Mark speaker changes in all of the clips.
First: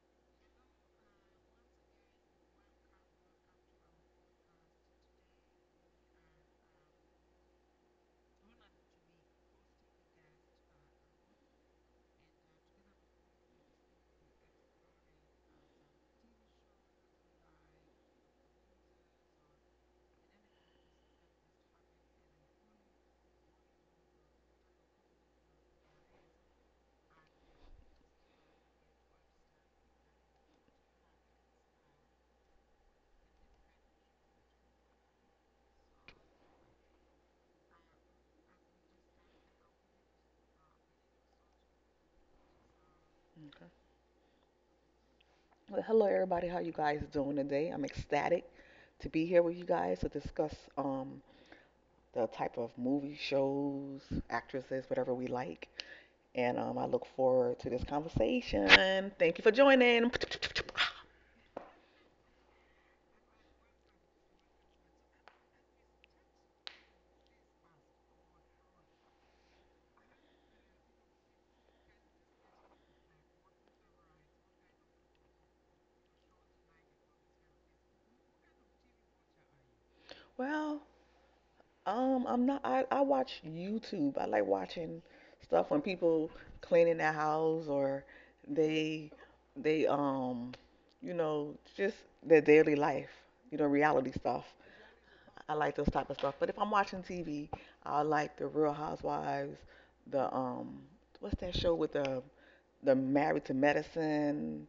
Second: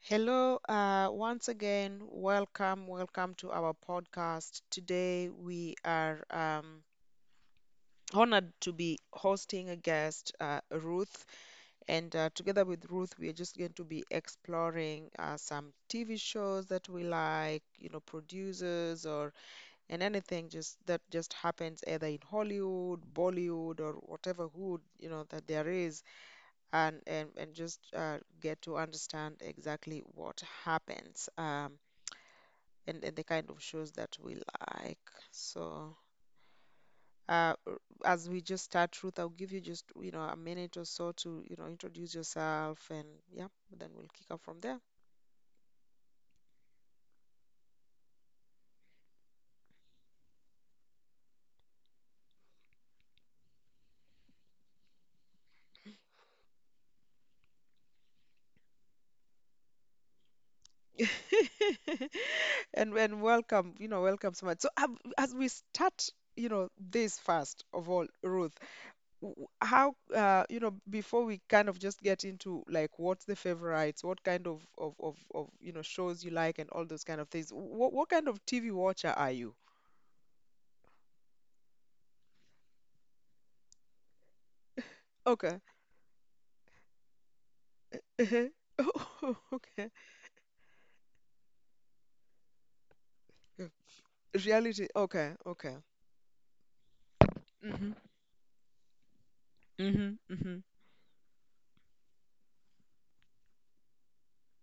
Speaker 1: Hello, once again, welcome to our podcast. Today we are honored to be hosting a guest, Ruth, and together with Ruth, we are just going to be exploring some TV shows that we like, producers or and anything just that just happens either in Hollywood, Bollywood, or whatever hood that there is, and and just get to understand exactly what happens. And the kind of shows that we like. So, uh, r- as we just start, Ruth, I'll give you just, a minute or so to, introduce yourself and yeah, then we'll kick off from there.
Speaker 2: Well, hello everybody. How you guys doing today? I'm ecstatic to be here with you guys to discuss the type of movie shows, actresses, whatever we like. And I look forward to this conversation. Thank you for joining.
Speaker 1: And welcome, welcome so much. So as we start, this first of all, Ruth, how you know, before we kind of just get into like what's the favorites, what kind of you know shows you like and all those kind of things. What kind of TV watcher are you?
Speaker 2: Well, I'm not. I watch YouTube. I like watching
Speaker 1: Okay.
Speaker 2: stuff when people cleaning their house or
Speaker 1: Uh-huh.
Speaker 2: they
Speaker 1: Oh,
Speaker 2: they
Speaker 1: okay.
Speaker 2: um you know just their daily life. You know,
Speaker 1: Yeah.
Speaker 2: reality stuff.
Speaker 1: Reality. Okay.
Speaker 2: I like
Speaker 1: Okay.
Speaker 2: those type of stuff. But if I'm watching TV,
Speaker 1: Mm-hmm.
Speaker 2: I like the Real Housewives,
Speaker 1: Mm-hmm.
Speaker 2: the
Speaker 1: Mm-hmm.
Speaker 2: what's that show with the Married to Medicine,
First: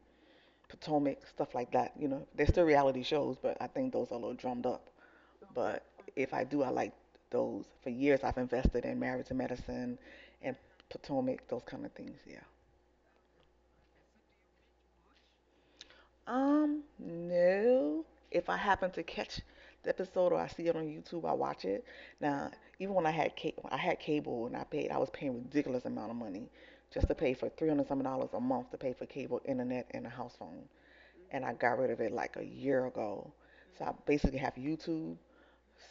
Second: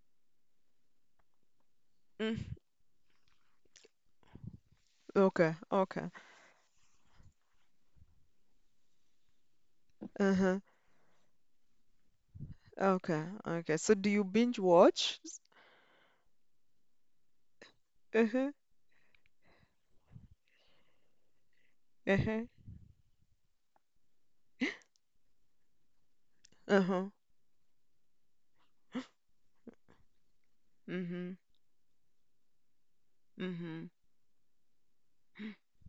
Speaker 2: Potomac, stuff like that. You know,
Speaker 1: Mm.
Speaker 2: they're still reality shows, but I think those are a little drummed up.
Speaker 1: Okay.
Speaker 2: But
Speaker 1: Okay.
Speaker 2: if I do, I like those. For years, I've invested in Married to Medicine and
Speaker 1: Uh-huh.
Speaker 2: Potomac, those kind of things. Yeah.
Speaker 1: Okay. Okay. So do you binge watch?
Speaker 2: No. If
Speaker 1: Uh-huh.
Speaker 2: I happen to catch the episode or I see it on YouTube, I watch it.
Speaker 1: Uh-huh.
Speaker 2: Now, even when I had cable and I was paying ridiculous amount of money
Speaker 1: Uh-huh.
Speaker 2: just to pay for 300 some dollars a month to pay for cable, internet, and a house phone.
Speaker 1: Mm-hmm.
Speaker 2: And I got rid of it like a year ago.
Speaker 1: Mm-hmm.
Speaker 2: So I basically have YouTube,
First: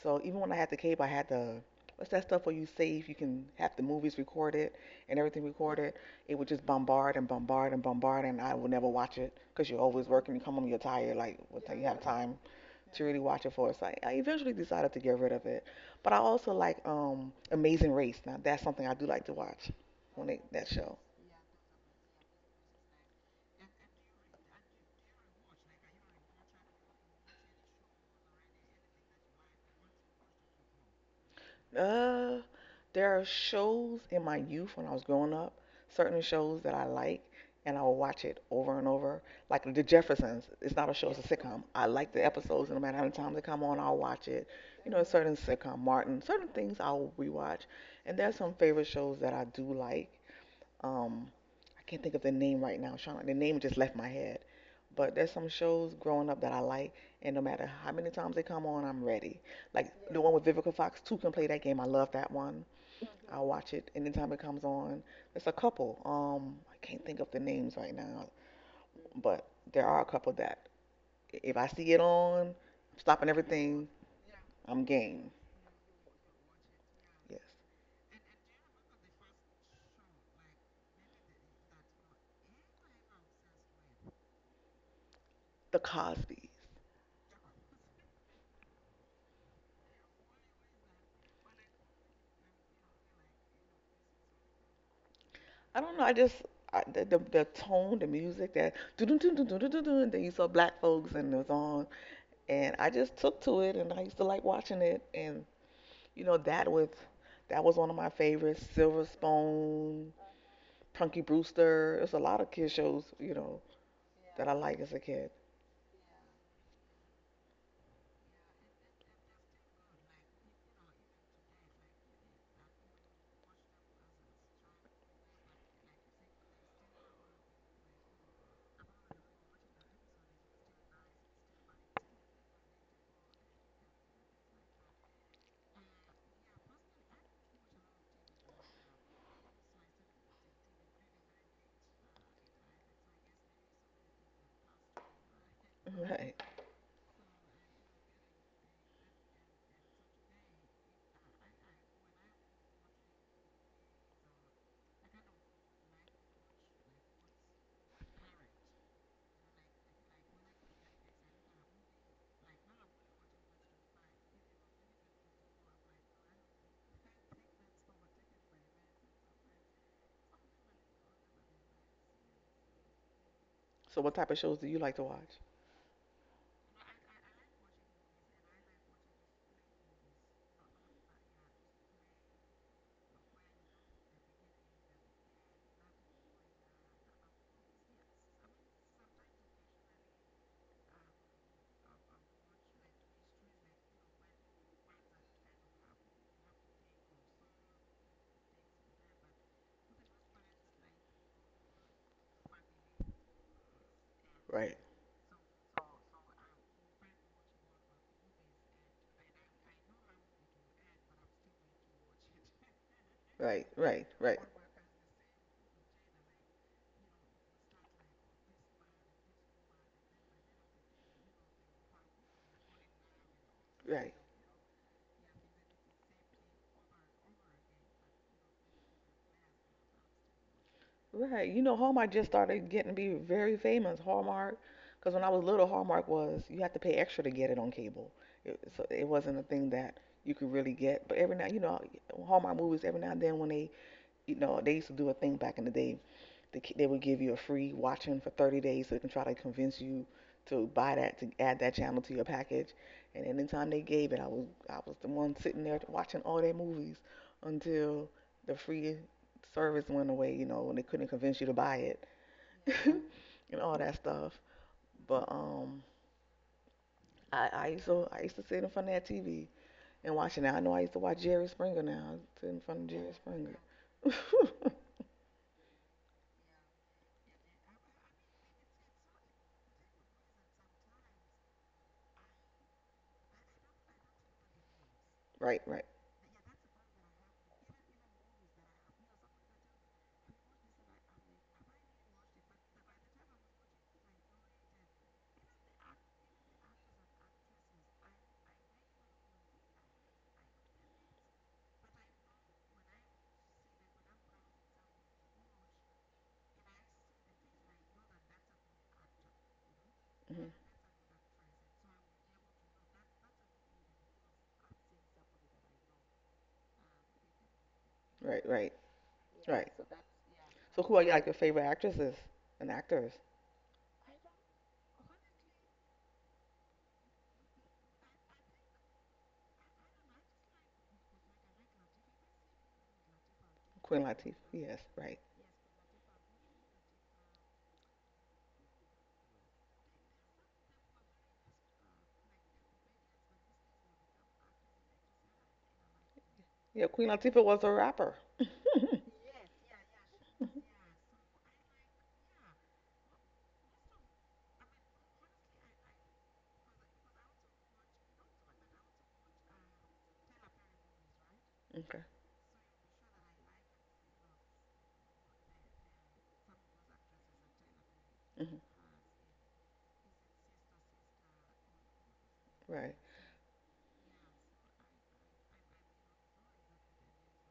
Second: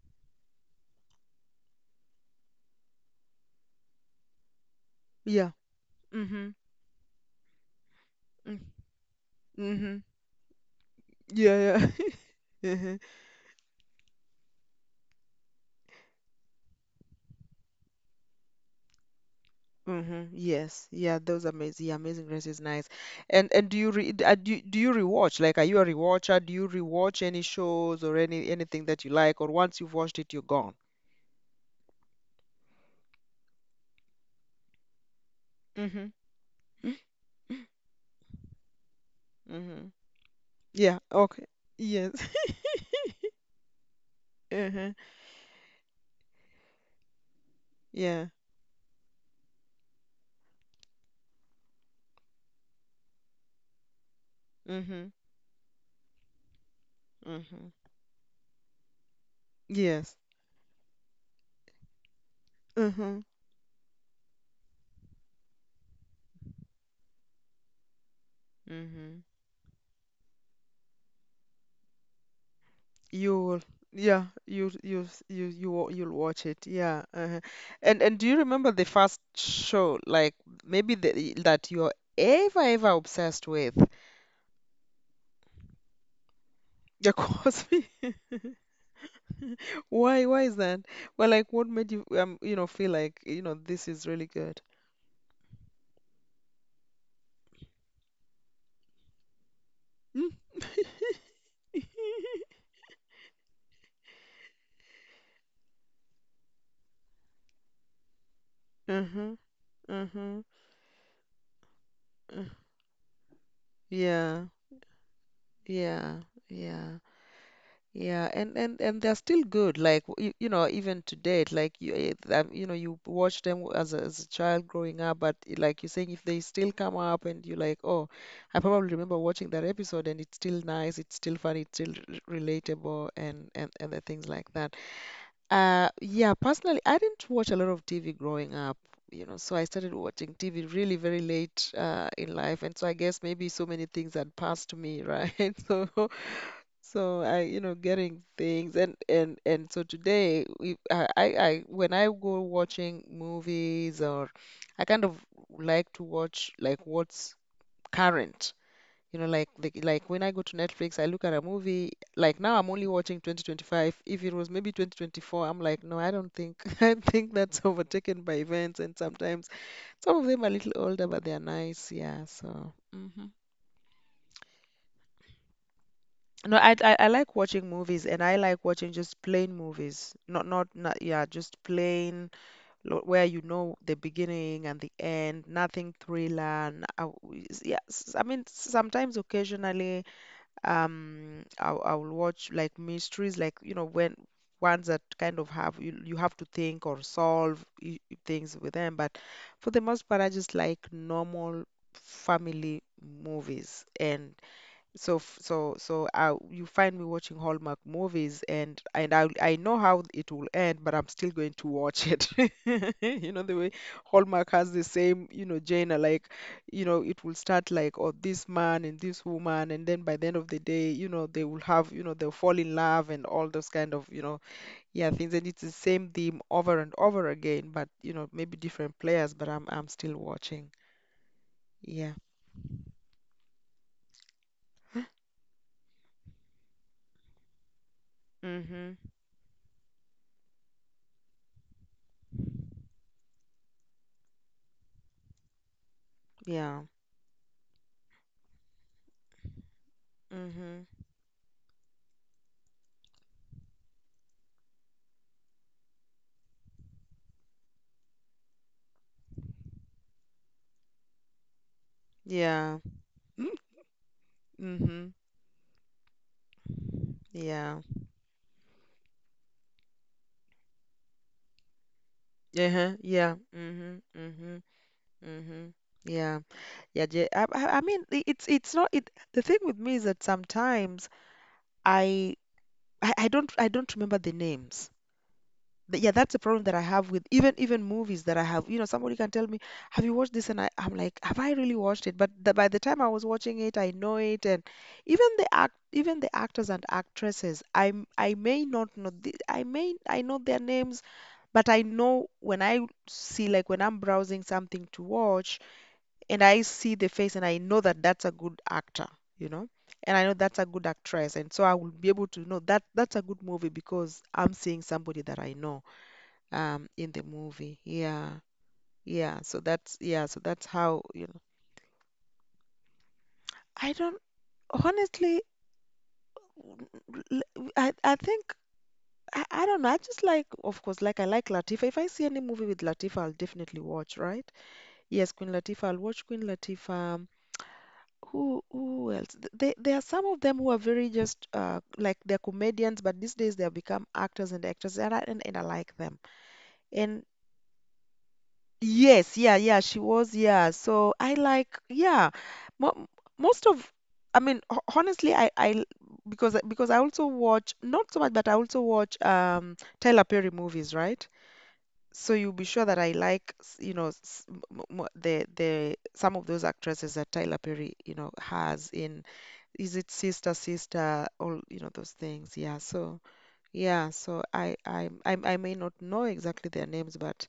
Speaker 2: so even when I had the cable, I had the what's that stuff where you save, you can have the movies recorded and everything
Speaker 1: Yeah.
Speaker 2: recorded. It would
Speaker 1: Mm-hmm.
Speaker 2: just bombard and bombard and bombard, and I would never watch it because you're
Speaker 1: Mm-hmm.
Speaker 2: always working. You come home, you're tired. Like, what time you
Speaker 1: Yeah,
Speaker 2: have time
Speaker 1: yeah.
Speaker 2: to really watch it for? So I eventually decided to get rid of it. But I also like Amazing Race. Now that's something I do like to watch when
Speaker 1: Mm-hmm.
Speaker 2: they, that
Speaker 1: Yes.
Speaker 2: show.
Speaker 1: Yeah, those amazing yeah, Amazing Grace is nice. And do you rewatch? Like, are you a rewatcher? Do you rewatch any shows or any anything that you like, or once you've watched it, you're gone?
Speaker 2: Uh, There are shows in my youth when I was growing up,
Speaker 1: Mm-hmm.
Speaker 2: certain shows that I like, and I will watch it over and over. Like The
Speaker 1: Mm-hmm.
Speaker 2: Jeffersons, it's not a
Speaker 1: Yeah,
Speaker 2: show, it's a
Speaker 1: okay.
Speaker 2: sitcom. I like
Speaker 1: Yes.
Speaker 2: the episodes, and no matter how many times they come on, I'll watch it. You
Speaker 1: Uh-huh.
Speaker 2: know, a certain sitcom, Martin, certain things I'll rewatch. And
Speaker 1: Yeah.
Speaker 2: there are some favorite shows that I do like. Um, I can't think of the name right now, Sean. The name just left my head.
Speaker 1: Mm-hmm.
Speaker 2: But there's some shows growing up that I like, and no matter
Speaker 1: Mm-hmm.
Speaker 2: how many times they come on, I'm ready. Like
Speaker 1: Yes.
Speaker 2: the one with Vivica Fox, two can play that game. I love that one.
Speaker 1: Mm-hmm.
Speaker 2: I watch it anytime it comes on. There's a couple. I can't think of the names right now,
Speaker 1: Mm-hmm.
Speaker 2: but there are a couple that if I see it on, I'm stopping
Speaker 1: You'll
Speaker 2: everything.
Speaker 1: yeah, you
Speaker 2: I'm
Speaker 1: you s-
Speaker 2: game.
Speaker 1: you wa- You'll watch it. Yeah.
Speaker 2: Yes.
Speaker 1: And do you remember the first show like maybe the, that you're ever obsessed with?
Speaker 2: The Cosby.
Speaker 1: The Cosby. Why is that? Well, like what made you you know feel like you know this is really good?
Speaker 2: I don't know. I just I, the tone, the music, that do do do do do do do. Then
Speaker 1: Mm.
Speaker 2: you saw black folks and it was on, and I just took to it, and I used to like watching it, and you know that was one of my favorites. Silver
Speaker 1: Uh-huh.
Speaker 2: Spoon,
Speaker 1: Uh-huh.
Speaker 2: Punky Brewster. There's a lot of
Speaker 1: uh,
Speaker 2: kid shows, you know,
Speaker 1: Yeah.
Speaker 2: that I like as a kid.
Speaker 1: Yeah. Yeah. Yeah, and and they're still good. Like you, you know, even to date, like you, you know, you watch them as a child growing up, but like you're saying, if they still come up and you're like, oh, I probably remember watching that episode, and it's still nice, it's still funny, it's still relatable, and and the things like that. Yeah, personally, I didn't watch a lot of TV growing up. You know, so I started watching TV really very late in life, and so I guess maybe so many things had passed me, right? So
Speaker 2: Right.
Speaker 1: so you know, getting things and and so today we I- when I go watching movies or I kind of like to watch like what's current. You know, like the, like when I go to Netflix, I look at a movie. Like now, I'm only watching 2025. If it was maybe 2024, I'm like, no, I don't think I think that's overtaken by events. And sometimes some of them are a little older, but they're nice. Yeah. So. Mhm.
Speaker 2: So what type of shows do you like to watch?
Speaker 1: No, I I like watching movies and I like watching just plain movies. Not not not yeah, just plain where you know the beginning and the end, nothing thriller. Yeah, I mean sometimes occasionally I will watch like mysteries like you know when ones that kind of have you have to think or solve things with them, but for the most part I just like normal family movies and
Speaker 2: Right.
Speaker 1: so so I, you find me watching Hallmark movies and and I know how it will end but I'm still going to watch it you know the
Speaker 2: Right.
Speaker 1: way
Speaker 2: Right. Right.
Speaker 1: Hallmark has the same you know genre like you know it will start like oh this man and this woman and then by the end of the day you know they will have you know they'll fall in love and all those kind of
Speaker 2: Right.
Speaker 1: you know yeah things and it's the same theme over and over again but you know maybe different players but I'm still watching
Speaker 2: Right. You know, Hallmark
Speaker 1: yeah
Speaker 2: just started getting to be very famous. Hallmark, because when I was little, Hallmark was you had to pay extra to get it on cable.
Speaker 1: mm
Speaker 2: It, so
Speaker 1: mhm
Speaker 2: it wasn't a thing that you could really get. But every now, you know, Hallmark movies every now and then when they, you know, they used to do a thing back in the day the,
Speaker 1: yeah
Speaker 2: they would give you a free watching for 30 days so they can try to convince you
Speaker 1: mm
Speaker 2: to buy
Speaker 1: mhm
Speaker 2: that, to add that channel to your package, and anytime they gave it, I was, I was the one sitting there watching all their movies until the free service went away, you know, and they couldn't convince you to buy it.
Speaker 1: yeah
Speaker 2: And all that stuff.
Speaker 1: Mm-hmm.
Speaker 2: But i i
Speaker 1: Yeah.
Speaker 2: used to i used to sit in front of that TV and watch it. Now I know I used to watch Jerry Springer, now I sit in front of
Speaker 1: Uh-huh.
Speaker 2: Jerry
Speaker 1: Yeah.
Speaker 2: Springer.
Speaker 1: Mm-hmm. Mm-hmm. Mm-hmm. Yeah. Yeah. Je- I mean, it's not it. The thing with me is that sometimes I I don't I don't remember the names.
Speaker 2: Right, right.
Speaker 1: But yeah, that's a problem that I have with even movies that I have. You know, somebody can tell me, "Have you watched this?" And I'm like, "Have I really watched it?" But the, by the time I was watching it, I know it, and even the actors and actresses, I may not know the, I may I know their names. But I know when I see, like when I'm browsing something to watch and I see the face and I know that that's a good actor, you know, and I know
Speaker 2: Mhm,
Speaker 1: that's a good actress. And so I will be able to know that that's a good movie because I'm seeing somebody that I know in the movie. Yeah.
Speaker 2: right, right.
Speaker 1: Yeah.
Speaker 2: Yeah,
Speaker 1: So
Speaker 2: right.
Speaker 1: that's, yeah. So that's
Speaker 2: So who
Speaker 1: how,
Speaker 2: are
Speaker 1: you
Speaker 2: like your
Speaker 1: know,
Speaker 2: favorite actresses and actors?
Speaker 1: I don't, honestly, l- I think I don't know. I just like, of course, like I like Latifah. If I see any movie with Latifah, I'll definitely
Speaker 2: Queen
Speaker 1: watch,
Speaker 2: Latifah.
Speaker 1: right?
Speaker 2: Yes, right.
Speaker 1: Yes, Queen Latifah. I'll watch Queen Latifah. Who else? They, there are some of them who are very just like they're comedians, but these days they have become actors and actresses, and I like them.
Speaker 2: Yeah, Queen
Speaker 1: And
Speaker 2: Latifah was a rapper. Okay.
Speaker 1: yes, yeah, yeah, she was, yeah. So I like, yeah, mo most of, I mean, ho honestly, I because I also watch not so much, but I also watch Tyler Perry movies, right? So you'll be sure that I like, you know, the some of those actresses that Tyler Perry, you know,
Speaker 2: Hmm.
Speaker 1: has in is it Sister Sister, all you know those things. Yeah.
Speaker 2: Right.
Speaker 1: So yeah. So I may not know exactly their names, but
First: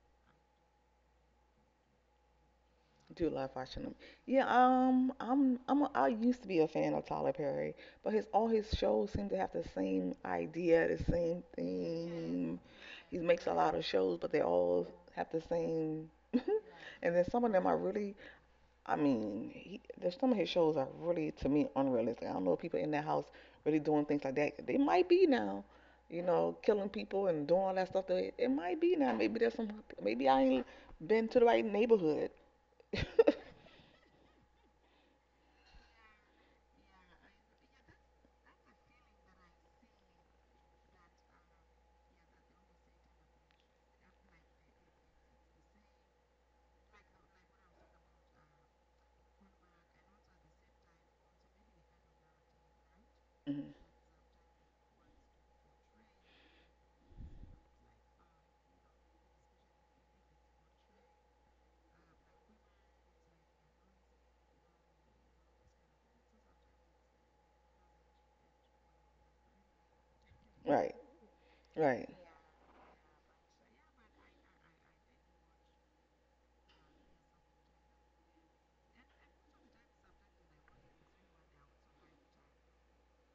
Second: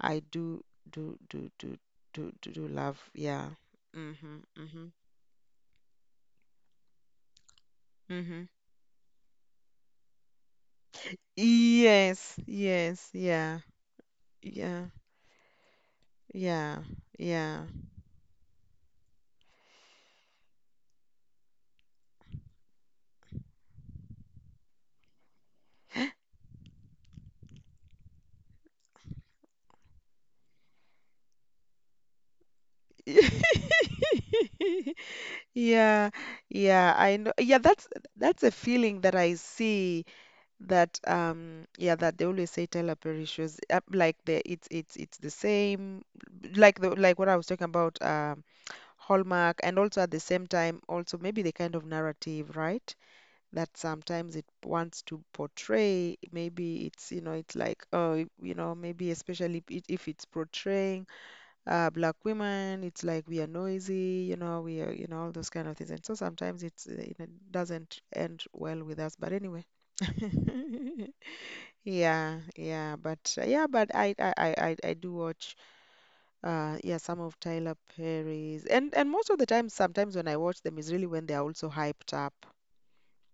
Speaker 1: I do do do do do love.
Speaker 2: Do
Speaker 1: Yeah.
Speaker 2: love watching them.
Speaker 1: Mhm.
Speaker 2: Yeah.
Speaker 1: Mhm.
Speaker 2: I used to be a fan of Tyler Perry, but his all
Speaker 1: Mhm.
Speaker 2: his shows seem to have the same idea, the same
Speaker 1: Yes.
Speaker 2: theme.
Speaker 1: Yes.
Speaker 2: He makes a
Speaker 1: Yeah.
Speaker 2: lot of shows, but they
Speaker 1: Yeah.
Speaker 2: all have the same.
Speaker 1: Yeah.
Speaker 2: And then some of
Speaker 1: Yeah.
Speaker 2: them are really I mean, he, there's some of his shows are really to me unrealistic. I don't know if people in that house really doing things like that. They might be now, you know, killing people and doing all that stuff. That it might be now. Maybe there's some. Maybe I ain't been to the right neighborhood.
Speaker 1: Yeah, yeah, I know. Yeah, that's a feeling that I see that yeah that they always say Tyler Perry shows like the it's it's the same like the like what I was talking about Hallmark and also at the same time also maybe the kind of narrative, right?
Speaker 2: Mhm.
Speaker 1: That sometimes it wants to portray maybe it's you know it's like oh you know maybe especially if it's portraying black women, it's like we are noisy, you know, we are, you know, all those kind of things. And so sometimes it's, it doesn't end well with us. But anyway,
Speaker 2: Right, right.
Speaker 1: yeah, yeah, but I I do watch, yeah, some of Tyler Perry's, and most of the time, sometimes when I watch them is really when they are also hyped up.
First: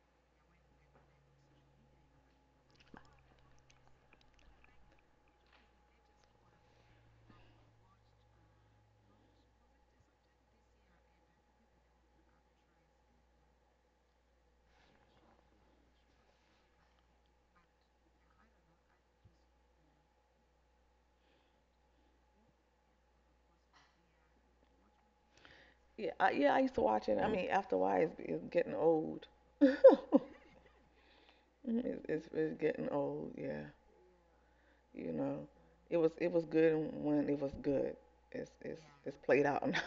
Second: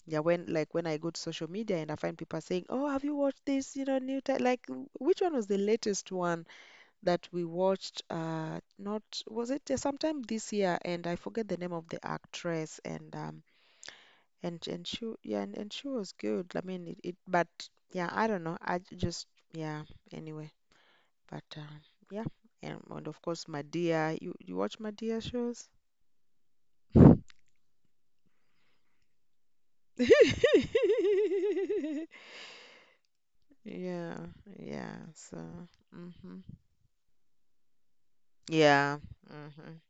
Speaker 1: Yeah, when like when I go to social media and I find people saying, "Oh, have you watched this? You know, new like which one was the latest one? That we watched not was it sometime this year and I forget the name of the actress and and she yeah and she was good. I mean it, it but yeah, I don't know. Just yeah, anyway. But yeah. And of course Madea. You watch Madea shows?
Speaker 2: Yeah. I used to watch it. I mean, after a while, it's getting old. it's, it's getting old. Yeah,
Speaker 1: Yeah, yeah.
Speaker 2: you
Speaker 1: So,
Speaker 2: know, it was it
Speaker 1: mhm.
Speaker 2: was good when it was good. It's
Speaker 1: Yeah,
Speaker 2: it's played out
Speaker 1: mhm.
Speaker 2: now.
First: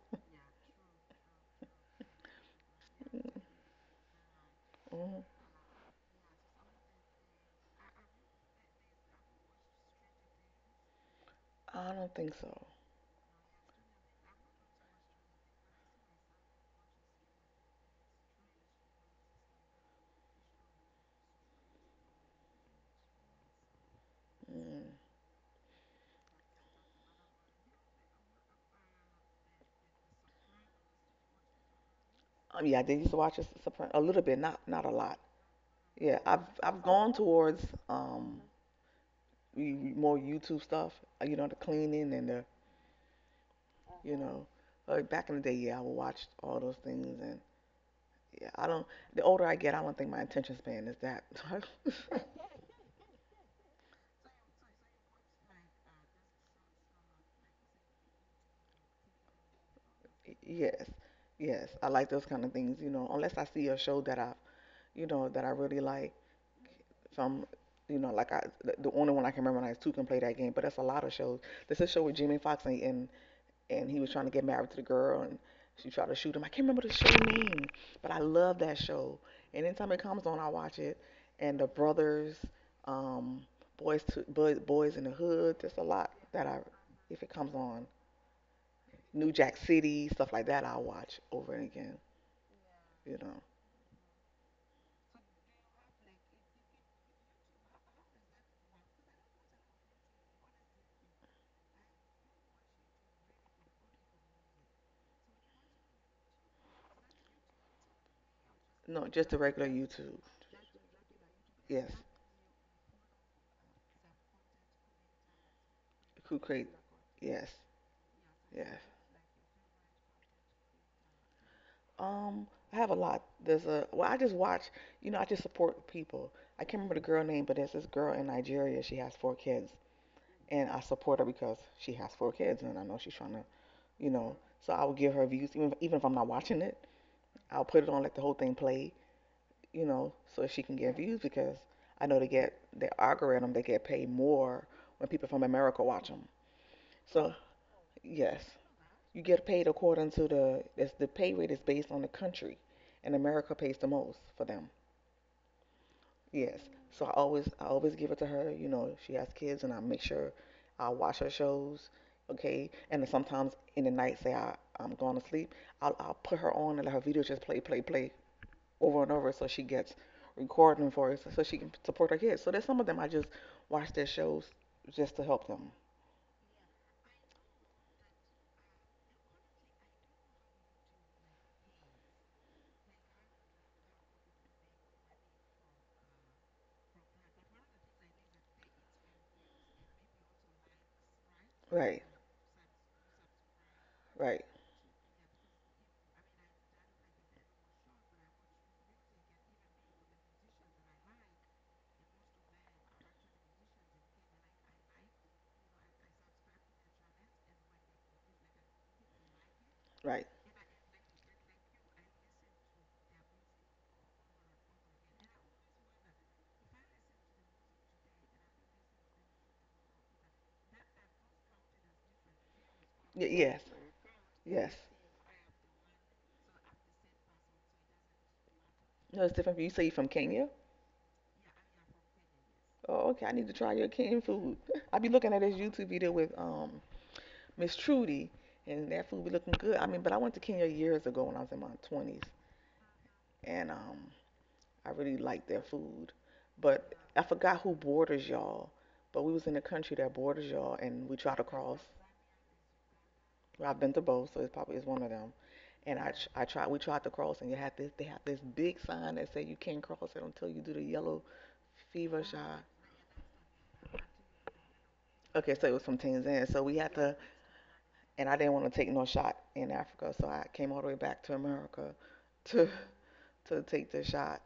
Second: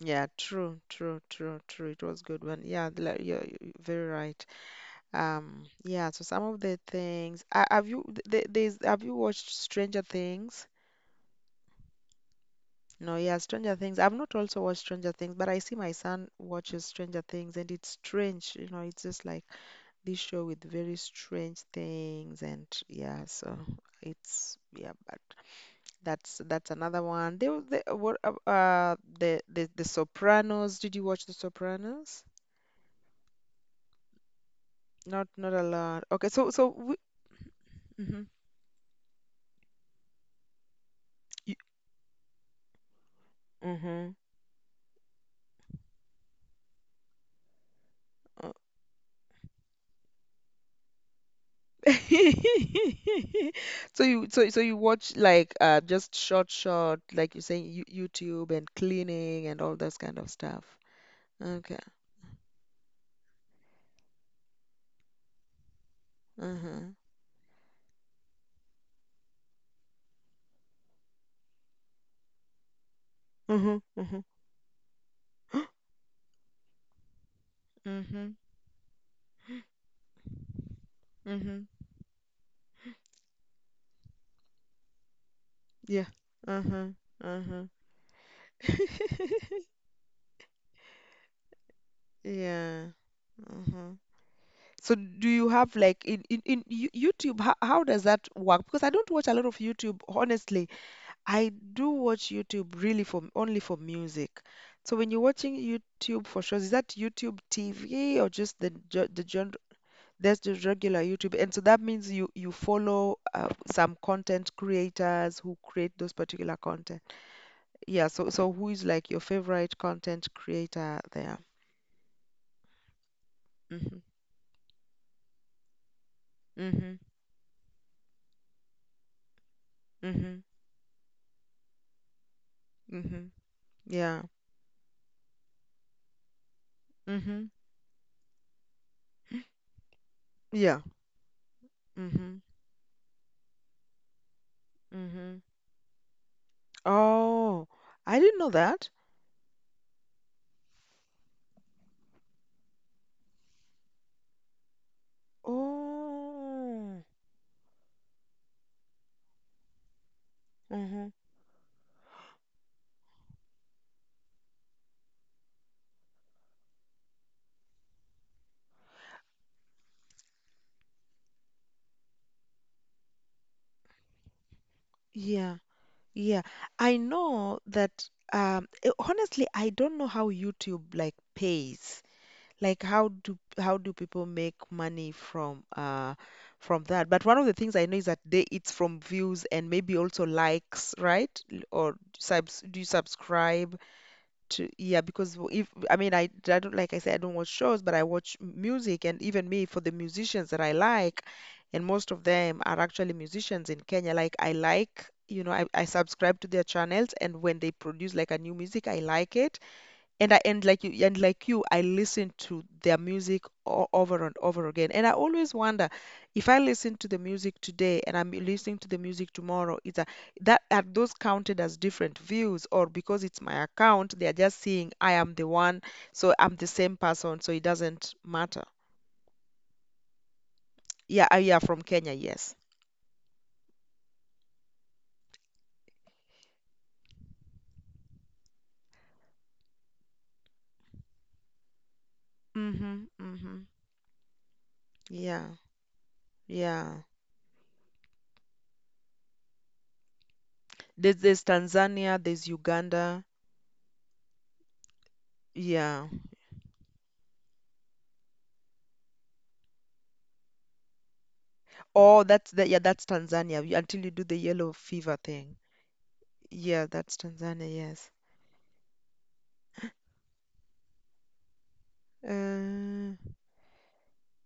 Speaker 1: Yeah, true. It was good one. Yeah, like, you're very right.
Speaker 2: Mhm.
Speaker 1: Yeah, so some of the things have you there's have you watched Stranger Things?
Speaker 2: I don't think so.
Speaker 1: No, yeah, Stranger Things. I've not also watched Stranger Things, but I see my son watches Stranger Things and it's strange, you know, it's just like this show with very strange things and yeah, so it's
Speaker 2: Mm.
Speaker 1: yeah, but that's another one. They were the what the the Sopranos. Did you watch the Sopranos?
Speaker 2: Yeah, I did used to watch The a little bit, not not a lot.
Speaker 1: Not not a lot.
Speaker 2: Yeah,
Speaker 1: Okay, so
Speaker 2: I've
Speaker 1: we,
Speaker 2: gone towards
Speaker 1: mm-hmm.
Speaker 2: more YouTube stuff. You know, the cleaning and the
Speaker 1: Mm-hmm.
Speaker 2: you know, back in the day, yeah, I would watch all those things and yeah,
Speaker 1: uh,
Speaker 2: I don't. The older I get, I don't think my attention span is that.
Speaker 1: So you you watch like just short like you saying you YouTube and cleaning and all those kind of stuff.
Speaker 2: Yes, yes,
Speaker 1: Okay.
Speaker 2: I like those kind of things. You know, unless I see a show that I, you know, that I really like.
Speaker 1: Uh-huh.
Speaker 2: Some, you know, like I, the only one I can remember now is Two Can Play That Game, but that's a lot of shows. There's a show with Jimmy Fox, and,
Speaker 1: Uh-huh.
Speaker 2: and he was
Speaker 1: Uh-huh.
Speaker 2: trying to get married to the girl, and she tried to shoot him. I can't remember the show name, but I
Speaker 1: Mm-hmm.
Speaker 2: love that show. And anytime it comes on, I watch it. And
Speaker 1: Mm-hmm.
Speaker 2: the brothers, um, boys in the hood. There's a
Speaker 1: Yeah.
Speaker 2: lot that I,
Speaker 1: Uh-huh.
Speaker 2: if it comes
Speaker 1: Uh-huh.
Speaker 2: on, New Jack City, stuff like that, I'll watch over and again.
Speaker 1: Yeah.
Speaker 2: You
Speaker 1: Uh-huh. So do you have like in YouTube how does that work? Because I don't watch a lot of YouTube honestly. I do watch YouTube really for only for music. So when you're watching YouTube for shows, is that YouTube TV or just the
Speaker 2: know, no,
Speaker 1: ge- the
Speaker 2: just the
Speaker 1: gen?
Speaker 2: regular YouTube.
Speaker 1: There's the regular YouTube, and so that
Speaker 2: Yes,
Speaker 1: means you follow some content creators who create those
Speaker 2: Crew
Speaker 1: particular
Speaker 2: Crate.
Speaker 1: content.
Speaker 2: Yes,
Speaker 1: Yeah. So who is
Speaker 2: yes.
Speaker 1: like your favorite content creator there?
Speaker 2: Um, I have a lot. There's a
Speaker 1: Mhm.
Speaker 2: well, I just watch. You know, I just support people. I can't remember
Speaker 1: Mhm.
Speaker 2: the girl name, but there's this girl in Nigeria. She has four kids,
Speaker 1: Mhm.
Speaker 2: and I support her because she has four kids, and I know she's
Speaker 1: Mhm.
Speaker 2: trying to, you
Speaker 1: Yeah.
Speaker 2: know. So I will give her views, even if I'm not watching it.
Speaker 1: Mhm.
Speaker 2: I'll put it on, let the whole thing play, you know, so she
Speaker 1: Yeah.
Speaker 2: can get views because I know they
Speaker 1: Mhm.
Speaker 2: get their algorithm. They get paid more when people
Speaker 1: Mhm.
Speaker 2: from America watch them. So
Speaker 1: Oh, I didn't know
Speaker 2: yes,
Speaker 1: that.
Speaker 2: you get paid according to the pay rate is based on the country, and America pays the most for them. Yes.
Speaker 1: Oh.
Speaker 2: So I always give it to her. You know, she has kids, and I make sure I
Speaker 1: Mhm.
Speaker 2: watch her shows. Okay. And then sometimes in the night, say I'm going to sleep, I'll put her on and let her video just play play play over and over, so she gets recording for us, so she can support her kids. So there's some of them I just watch their shows just to help
Speaker 1: Yeah,
Speaker 2: them.
Speaker 1: yeah. I know that honestly I don't know how YouTube like pays. Like how do people make money from from that? But one of the things I know is that they it's from views and maybe also likes, right? Or
Speaker 2: Right.
Speaker 1: subs, do you subscribe
Speaker 2: Right.
Speaker 1: to? Yeah, because w- if I mean, I don't, like I said, I don't watch shows, but I watch music. And even me, for the musicians that I like, and most of them are actually musicians in Kenya, like I like, you know, I subscribe to their channels. And when they produce like a new music I like it.
Speaker 2: Right.
Speaker 1: And I and like you, I listen to their music over and over again. And I always wonder, if I listen to the music today and I'm listening to the music tomorrow, that, are those counted as different views, or because
Speaker 2: Y-
Speaker 1: it's my
Speaker 2: yes.
Speaker 1: account, they are just
Speaker 2: Yes.
Speaker 1: seeing I am the one, so I'm the same person, so it doesn't matter.
Speaker 2: No, it's different. You say you from Kenya?
Speaker 1: Yeah, I yeah, from Kenya, yes.
Speaker 2: Oh, okay. I need to try your Kenyan food. I be looking at this YouTube video with Miss Trudy, and that food be looking good. I mean, but I went to Kenya years ago when I was in my 20s,
Speaker 1: Mm-hmm. Mm-hmm.
Speaker 2: and I really
Speaker 1: Yeah.
Speaker 2: liked their food. But
Speaker 1: Yeah.
Speaker 2: I forgot who borders y'all, but we was in a country that borders y'all, and
Speaker 1: There's
Speaker 2: we
Speaker 1: there's
Speaker 2: tried to cross.
Speaker 1: Tanzania, there's Uganda.
Speaker 2: Well, I've been to both, so it probably is one of them. And
Speaker 1: Yeah.
Speaker 2: I tried, we tried to cross, and you had this, they have this big sign that said you can't cross it until you do the yellow
Speaker 1: Oh,
Speaker 2: fever
Speaker 1: that's
Speaker 2: shot.
Speaker 1: the yeah, that's Tanzania, until you do the yellow fever
Speaker 2: Okay,
Speaker 1: thing.
Speaker 2: so it was from Tanzania. So we
Speaker 1: Yeah,
Speaker 2: had
Speaker 1: that's
Speaker 2: to,
Speaker 1: Tanzania, yes.
Speaker 2: and I didn't want to take no shot in Africa, so I came all the way back to America to
Speaker 1: Uh,
Speaker 2: to take the shot,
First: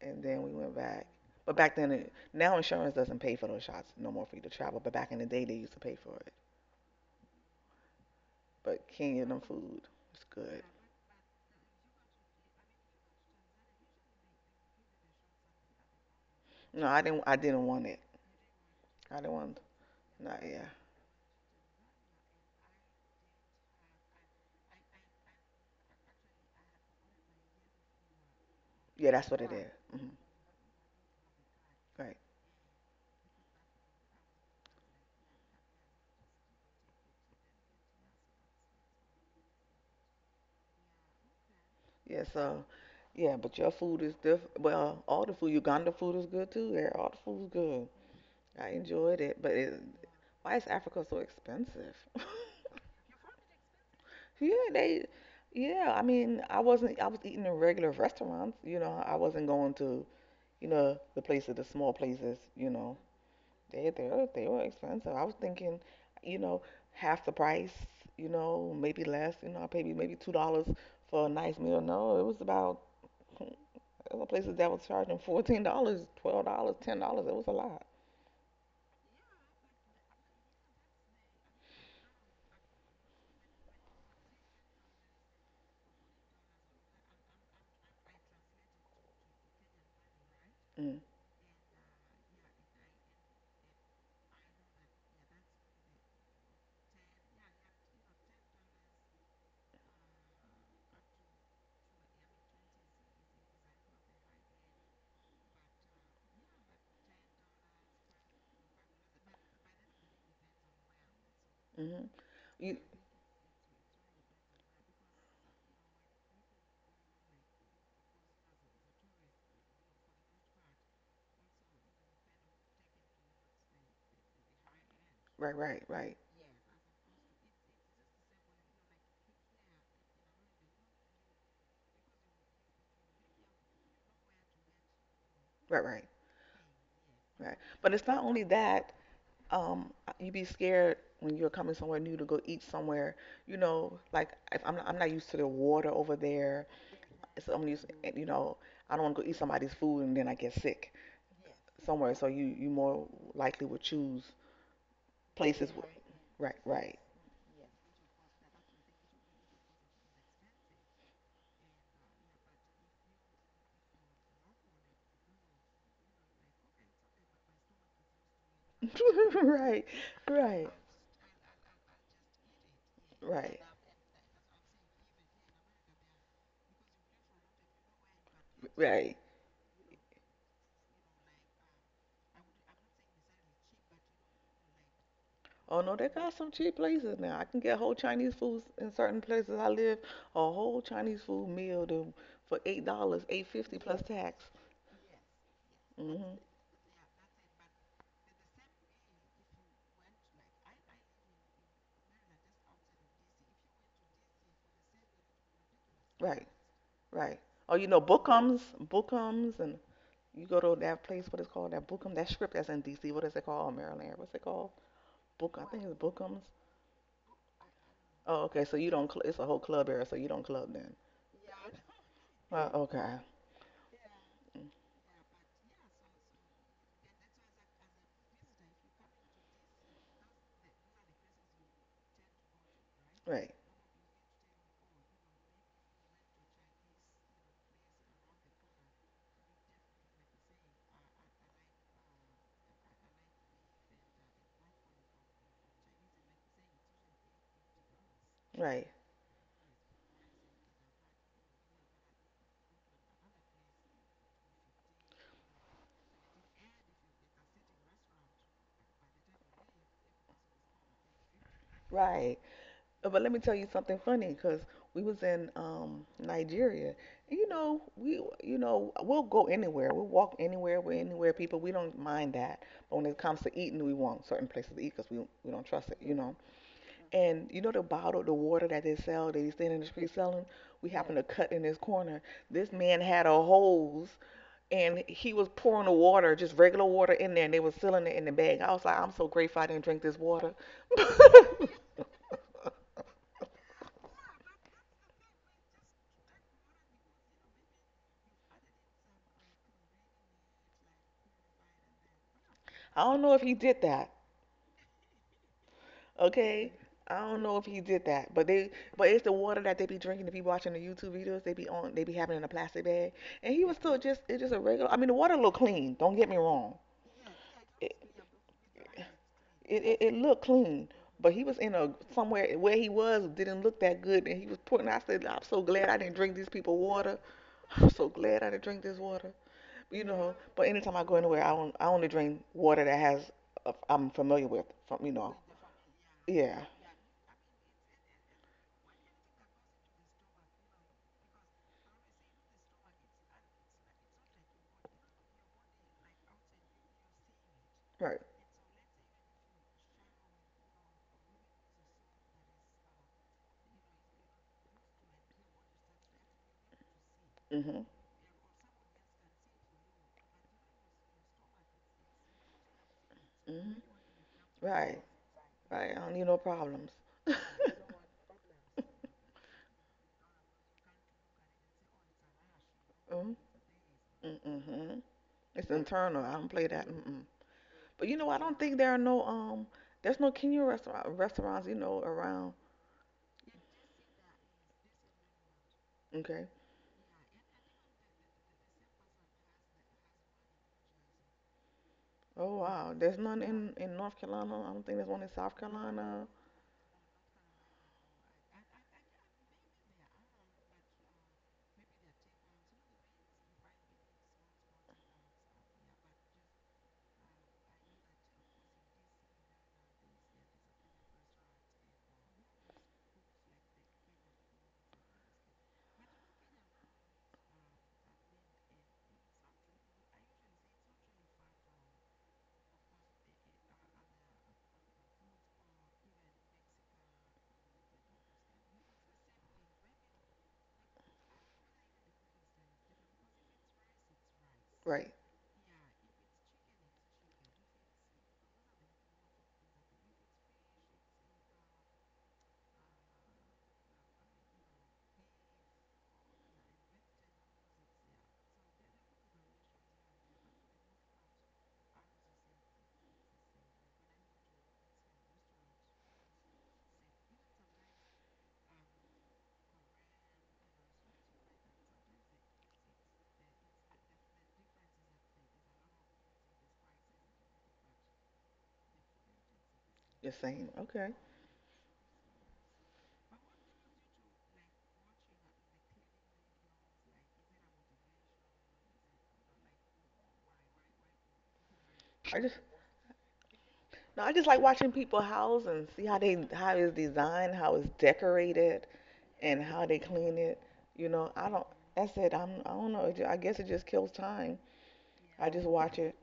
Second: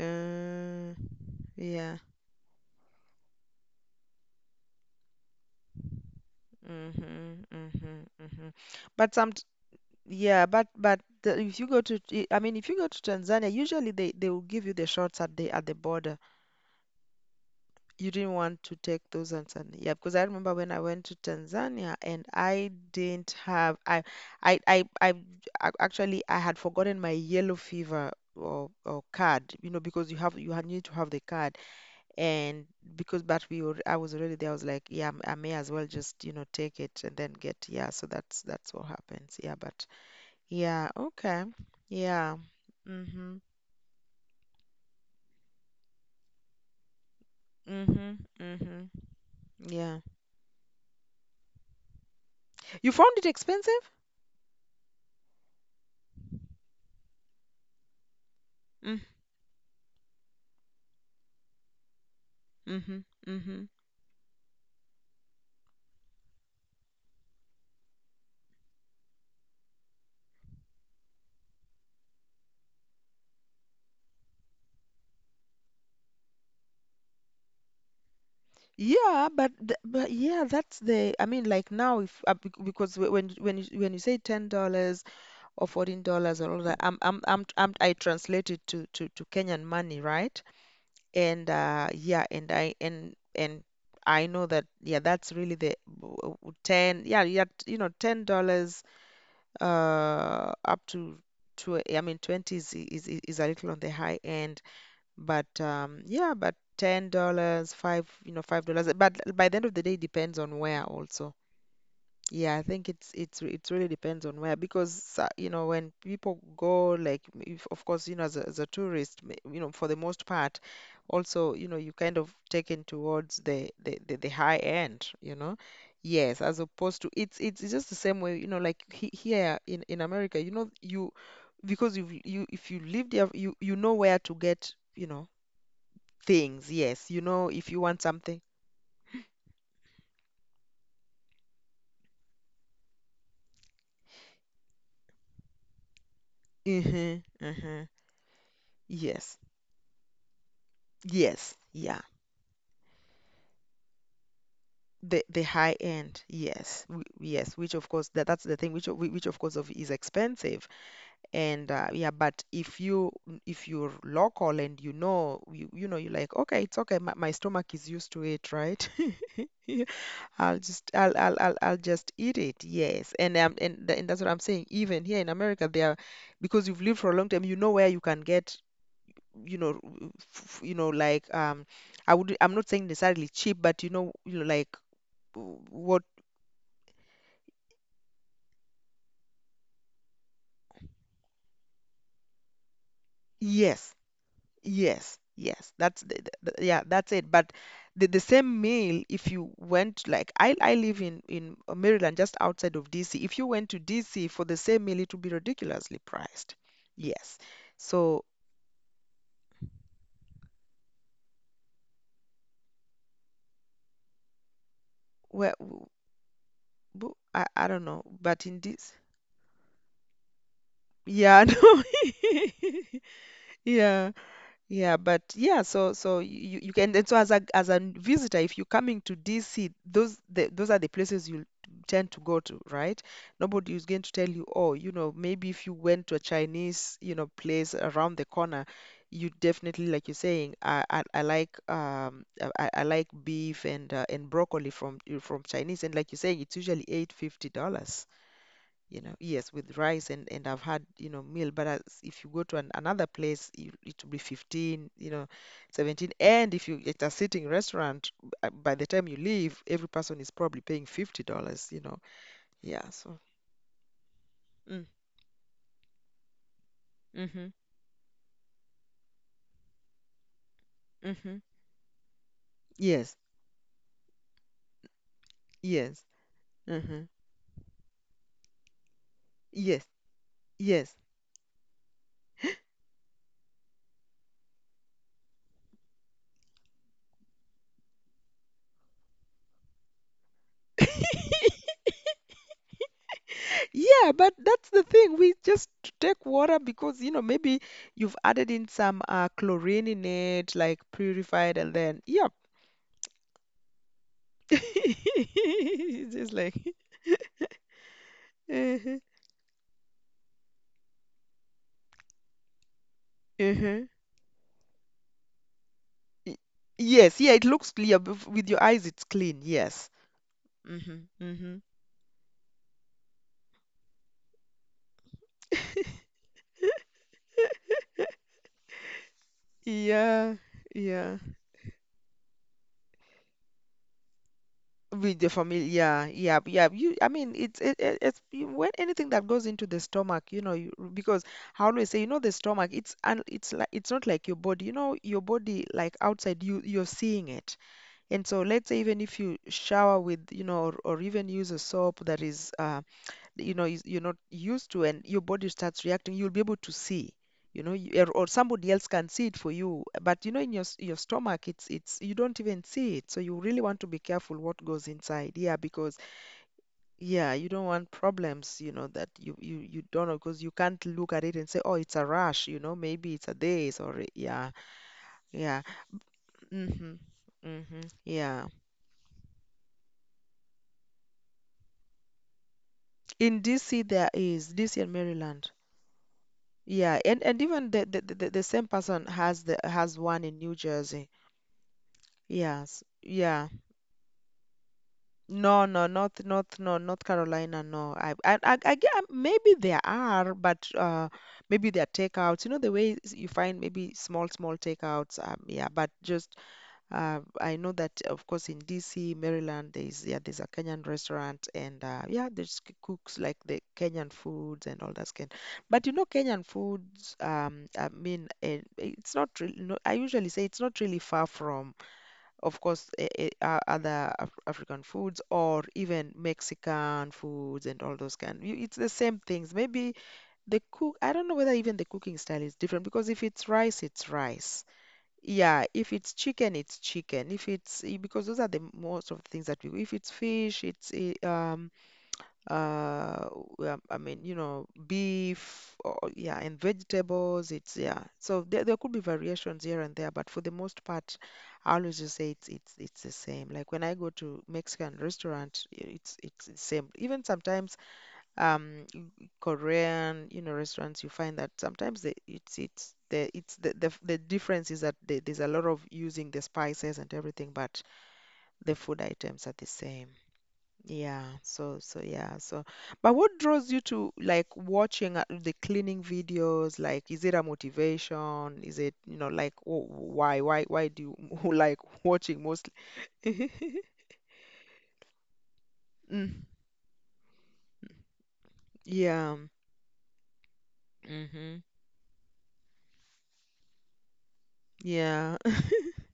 Speaker 2: and then we went back. But back then,
Speaker 1: yeah.
Speaker 2: it, now insurance doesn't pay for those shots no more for you to travel. But back in the day, they used to pay for it.
Speaker 1: Mm-hmm, mm-hmm, mm-hmm.
Speaker 2: But
Speaker 1: But
Speaker 2: Kenya,
Speaker 1: some,
Speaker 2: them food, it's
Speaker 1: yeah,
Speaker 2: good.
Speaker 1: but if you go to, I mean, if you go to Tanzania, usually they will give you the shots at the border.
Speaker 2: No, I didn't. I didn't want it.
Speaker 1: You didn't want to take
Speaker 2: I didn't
Speaker 1: those on
Speaker 2: want.
Speaker 1: Sunday. Yeah, because I
Speaker 2: No,
Speaker 1: remember
Speaker 2: yeah,
Speaker 1: when I went to Tanzania and I didn't have I actually I had forgotten my yellow fever, or
Speaker 2: yeah, that's what it
Speaker 1: card, you
Speaker 2: is.
Speaker 1: know,
Speaker 2: Mm-hmm.
Speaker 1: because you have you had- need to have the card.
Speaker 2: Right.
Speaker 1: And because, but we were I was already there, I was like, yeah, I may as well just, you know, take it and then get, yeah, so that's what happens. Yeah, but yeah, okay.
Speaker 2: Yeah.
Speaker 1: Yeah.
Speaker 2: So, yeah,
Speaker 1: Mm-hmm.
Speaker 2: but your food is diff. Well, all the food, Uganda food is good too. Yeah, all the food's good.
Speaker 1: Mm-hmm.
Speaker 2: I
Speaker 1: Mm-hmm.
Speaker 2: enjoyed it, but it,
Speaker 1: Yeah.
Speaker 2: why is Africa so expensive?
Speaker 1: You found it expensive?
Speaker 2: Yeah, they, yeah. I mean, I wasn't. I was eating in regular restaurants. You
Speaker 1: Mm-hmm.
Speaker 2: know, I wasn't going to, you know, the places, the small places. You know,
Speaker 1: Mm-hmm. Mm-hmm.
Speaker 2: they were expensive. I was thinking, you know, half the price. You know, maybe less. You know, I paid me maybe $2 for a nice meal. No, it was about there were places that was charging $14, $12, $10. It was a lot.
Speaker 1: Yeah, but but yeah, that's the, I mean like now if because when when you say $10 or $14 or all that, I'm I translate it to Kenyan money, right?
Speaker 2: Mm,
Speaker 1: And yeah, and I know that, yeah, that's really the ten, yeah, yeah, you know, $10 up to, I mean, 20 is is a little on the high end, but yeah, but $10, five, you know, $5. But by the end of the day, it depends on where also.
Speaker 2: hmm.
Speaker 1: Yeah, I
Speaker 2: You
Speaker 1: think it's it really depends on where, because you know, when people go, like if, of course, you know, as a tourist you know, for the most part, also, you know, you kind of taken towards the high end, you
Speaker 2: right,
Speaker 1: know,
Speaker 2: right, right,
Speaker 1: yes, as opposed to, it's just the same way, you know, like here in America, you know, you because you if you live there, you know where to get, you know,
Speaker 2: right, right,
Speaker 1: things, yes. You know,
Speaker 2: right.
Speaker 1: if you
Speaker 2: But
Speaker 1: want
Speaker 2: it's not
Speaker 1: something.
Speaker 2: only that. um you be scared when you're coming somewhere new to go eat somewhere, you know, like if I'm not, I'm not used to the water over there,
Speaker 1: Hmm.
Speaker 2: so
Speaker 1: Hmm.
Speaker 2: you know, I don't want to go eat
Speaker 1: Yes.
Speaker 2: somebody's food and then I get sick
Speaker 1: Yes. Yeah.
Speaker 2: somewhere, so you more likely would choose
Speaker 1: The
Speaker 2: places
Speaker 1: high
Speaker 2: with
Speaker 1: end,
Speaker 2: right
Speaker 1: yes.
Speaker 2: right.
Speaker 1: W yes, which of course, that that's the thing, which which of course of is expensive. And yeah, but if you, if you're local, and you know, you're like, okay, it's okay. My stomach is used to it, right? Yeah,
Speaker 2: Right, right,
Speaker 1: I'll just eat it. Yes. And
Speaker 2: right,
Speaker 1: and that's what I'm saying. Even here in America, they are, because you've lived for a long time, you know where you can get,
Speaker 2: right.
Speaker 1: you know, you know, like, I would, I'm not saying necessarily cheap, but you know, you know, like,
Speaker 2: Oh no,
Speaker 1: what.
Speaker 2: they got some cheap places now. I can get whole Chinese foods in certain places I live, a whole Chinese food meal to, for $8 8.50
Speaker 1: Yes,
Speaker 2: plus tax.
Speaker 1: yes, yes, that's
Speaker 2: Hmm,
Speaker 1: yeah, that's it. But the same meal, if you went, like, I live in Maryland, just outside of DC, if you went to DC for the same meal, it would be ridiculously
Speaker 2: right.
Speaker 1: priced. Yes,
Speaker 2: Right. Oh, you know,
Speaker 1: so
Speaker 2: Bookums, Bookums, and you go to that place. What is it called? That Bookum? That strip that's in D.C. What is it called? Maryland. What's it called?
Speaker 1: where.
Speaker 2: Book. I think it's Bookums.
Speaker 1: I don't know, but
Speaker 2: Oh,
Speaker 1: in
Speaker 2: okay. So
Speaker 1: this,
Speaker 2: you don't. Cl- it's a whole club area. So you don't club then.
Speaker 1: yeah. No.
Speaker 2: Well, okay.
Speaker 1: Yeah.
Speaker 2: Mm,
Speaker 1: Yeah, but yeah, so so you can, and so as a, as a visitor, if you're coming to DC, those are the places you tend to go to, right?
Speaker 2: right.
Speaker 1: Nobody is going to tell you, oh, you know, maybe if you went to a Chinese, you know, place around the corner, you definitely, like you're saying, I like, I like beef and broccoli from Chinese, and like you're saying, it's usually $8.50,
Speaker 2: Right.
Speaker 1: you know. Yes, with rice and I've had, you know, meal. But as, if you go to an, another place, it will be 15, you know, 17. And if you, it's a sitting restaurant, by the time you leave, every person is probably paying $50, you know.
Speaker 2: Right.
Speaker 1: Yeah, so,
Speaker 2: But let me tell you something funny. Cause
Speaker 1: mm,
Speaker 2: we was in Nigeria. And, you
Speaker 1: mhm,
Speaker 2: know, we'll go anywhere. We'll walk anywhere. We're
Speaker 1: mm,
Speaker 2: anywhere
Speaker 1: mhm,
Speaker 2: people. We don't mind that. But when
Speaker 1: yes,
Speaker 2: it comes to eating, we want certain places to eat because we don't trust it,
Speaker 1: yes,
Speaker 2: you know.
Speaker 1: mm, mhm,
Speaker 2: And you know the bottle, the water that they sell, that he's standing in
Speaker 1: yes,
Speaker 2: the street selling? We,
Speaker 1: yes.
Speaker 2: yeah, happened to cut in this corner. This man had a hose and he was pouring the water, just regular water in there, and they were selling it in the bag. I was like, I'm so grateful I didn't drink this water. I
Speaker 1: Yeah, but that's the thing. We just take water because, you know, maybe you've added in some chlorine in it, like purified, and then, yeah.
Speaker 2: don't know if he did that,
Speaker 1: It's just like,
Speaker 2: okay? I don't know if he did that, but they,
Speaker 1: uh-huh,
Speaker 2: but it's the water that they be drinking. If you watching the YouTube videos, they be on, they be having it in a plastic bag, and he was
Speaker 1: uh-huh.
Speaker 2: still just, it's just a regular. I mean, the water looked clean. Don't get
Speaker 1: Y-
Speaker 2: me wrong.
Speaker 1: Yes, yeah, it looks
Speaker 2: It,
Speaker 1: clear. But With your eyes, it's clean.
Speaker 2: It,
Speaker 1: Yes.
Speaker 2: it it looked clean,
Speaker 1: Mm-hmm,
Speaker 2: but he
Speaker 1: mm-hmm.
Speaker 2: was in a somewhere where he was didn't look that good, and he was putting. I said, I'm so glad I didn't drink these people water. I'm so glad I didn't drink this water, you know.
Speaker 1: Yeah,
Speaker 2: But anytime I go
Speaker 1: yeah.
Speaker 2: anywhere, I on, I only drink water that has I'm familiar with from you
Speaker 1: With the
Speaker 2: know.
Speaker 1: family, yeah, yeah,
Speaker 2: Yeah,
Speaker 1: yeah. You, I mean, it's when anything that goes into the stomach, you know, you, because I always say, you know, the stomach, it's like it's not like your body. You know, your body, like outside, you're seeing it.
Speaker 2: right.
Speaker 1: And so let's say even if you shower with, you know, or even use a soap that is, you know, is, you're not used to, and your body starts reacting, you'll be able to see, you know,
Speaker 2: Mhm.
Speaker 1: or somebody else can see it for you. But, you know, in your, your stomach, you don't even see it. So you really
Speaker 2: Mhm.
Speaker 1: want to be careful what goes
Speaker 2: Right.
Speaker 1: inside. Yeah,
Speaker 2: Right.
Speaker 1: because,
Speaker 2: I don't need no problems.
Speaker 1: yeah, you don't want problems, you know, that you don't know, because you can't look at it and say, oh, it's a rash, you know, maybe it's a
Speaker 2: Mm,
Speaker 1: this, or,
Speaker 2: mm,
Speaker 1: yeah,
Speaker 2: mhm.
Speaker 1: yeah.
Speaker 2: It's internal. I don't play that.
Speaker 1: Mm-hmm.
Speaker 2: Mm-mm.
Speaker 1: Mm-hmm.
Speaker 2: But you know, I
Speaker 1: Yeah.
Speaker 2: don't think there are no there's no Kenyan restaurants, you know, around.
Speaker 1: In DC, there is DC and Maryland.
Speaker 2: Okay.
Speaker 1: Yeah, and even the same person has the has one in New Jersey.
Speaker 2: Oh
Speaker 1: Yes.
Speaker 2: wow, there's none
Speaker 1: Yeah.
Speaker 2: in North Carolina. I don't think there's one in South
Speaker 1: No, no,
Speaker 2: Carolina.
Speaker 1: North Carolina. No. I maybe there are, but maybe they're takeouts. You know the way, you find maybe small small takeouts. Yeah, but just. I know that, of course, in DC, Maryland, there's, yeah, there's a Kenyan restaurant, and yeah, there's cooks like the Kenyan foods and all that kind. But you know, Kenyan foods, I mean, it's not really. No, I usually say it's not really far from, of course, other Af African foods, or even Mexican foods, and all those kind. It's the same things. Maybe the cook. I don't know whether even the cooking style is different, because if it's rice, it's rice.
Speaker 2: Right,
Speaker 1: Yeah, if it's chicken, it's chicken. If it's because those are the most of the things that we. If it's fish, it's uh well, I mean, you know, beef, or yeah, and vegetables. It's, yeah. So there could be variations here and there, but for the most part, I always just say it's it's the same. Like when I go to Mexican restaurant, it's the same. Even sometimes um Korean, you know, restaurants, you find that sometimes it's the difference is that there's a lot of using the spices and everything, but the food items are the same.
Speaker 2: the same. Okay.
Speaker 1: Yeah, so so yeah, so but what draws you to like watching the cleaning videos? Like, is it a motivation? Is it, you know, like why do you like
Speaker 2: I
Speaker 1: watching
Speaker 2: just
Speaker 1: mostly?
Speaker 2: No, I just like watching people house and see how
Speaker 1: Mm,
Speaker 2: they how it's designed, how it's decorated,
Speaker 1: yeah.
Speaker 2: and how they clean it. You know, I don't.
Speaker 1: Hmm.
Speaker 2: That's it. I'm. I don't know. I guess it just kills time.
Speaker 1: Yeah.
Speaker 2: I just watch it.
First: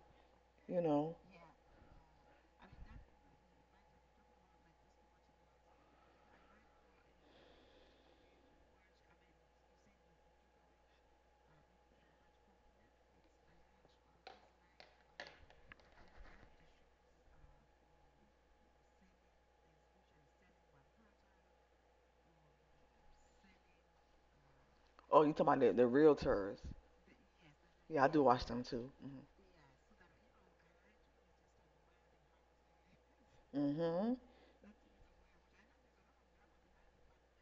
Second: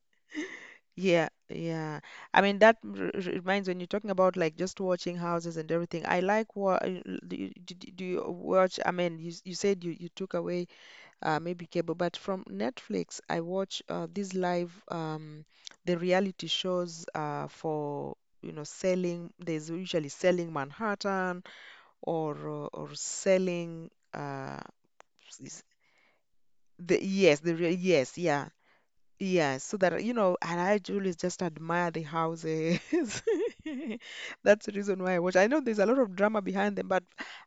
Speaker 2: You know.
Speaker 1: Yeah, yeah. I mean, that reminds when you're talking about like just watching houses and everything. I like, what do you, do you watch? I mean, you you said you you took away maybe cable, but from Netflix, I watch these live the reality shows for, you know, selling. There's usually selling Manhattan or selling
Speaker 2: Oh, you talking
Speaker 1: s-
Speaker 2: about the realtors?
Speaker 1: the yes the real
Speaker 2: Yeah, I
Speaker 1: yes
Speaker 2: do
Speaker 1: yeah
Speaker 2: watch them too.
Speaker 1: yes, so that you know, and I truly just admire the houses.
Speaker 2: Mm-hmm. Hmm.
Speaker 1: That's the reason why I watch. I know there's a lot of drama behind them, but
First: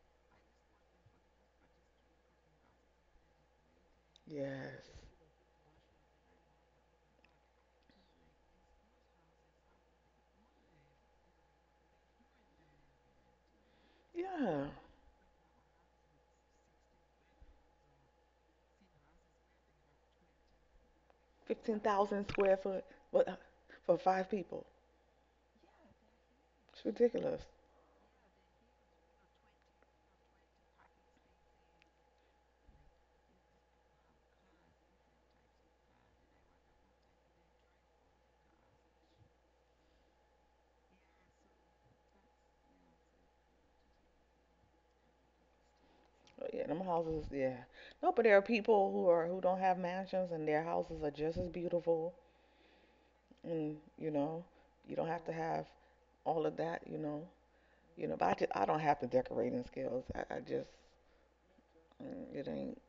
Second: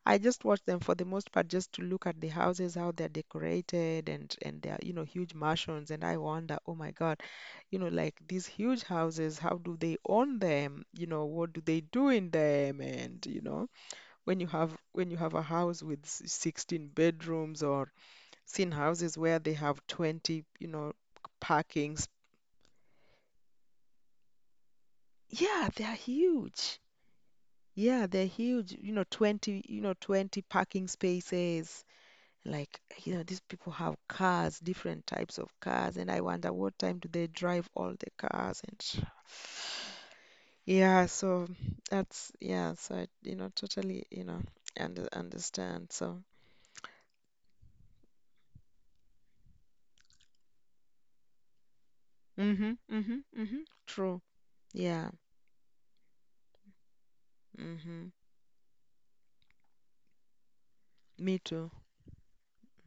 Speaker 1: I just watch them for the most part just to look at the houses, how they're decorated, and they're
Speaker 2: Yes.
Speaker 1: huge mansions, and I wonder, oh my God, like these huge houses, how do they own them? You know, what do they do in them? When you
Speaker 2: Yeah.
Speaker 1: have a house with 16 bedrooms, or seen houses where they have 20, you know,
Speaker 2: Fifteen
Speaker 1: parking.
Speaker 2: thousand square foot, but for five people.
Speaker 1: Yeah, they're huge.
Speaker 2: It's ridiculous.
Speaker 1: Yeah, they're huge. You know, 20, you know, 20 parking spaces. Like, you know, these people have cars, different types of cars, and I wonder what time do they drive all the cars yeah, so I, totally, understand. So,
Speaker 2: Oh, yeah, them houses, yeah. No, but there are people who are who don't have mansions and their houses are just as beautiful
Speaker 1: mm-hmm, mm-hmm, mm-hmm,
Speaker 2: and you
Speaker 1: true.
Speaker 2: know, you don't
Speaker 1: Yeah,
Speaker 2: have to have all of that, you know. You
Speaker 1: mm-hmm.
Speaker 2: know, but I don't have the decorating skills. I just
Speaker 1: Me too.
Speaker 2: mm, it ain't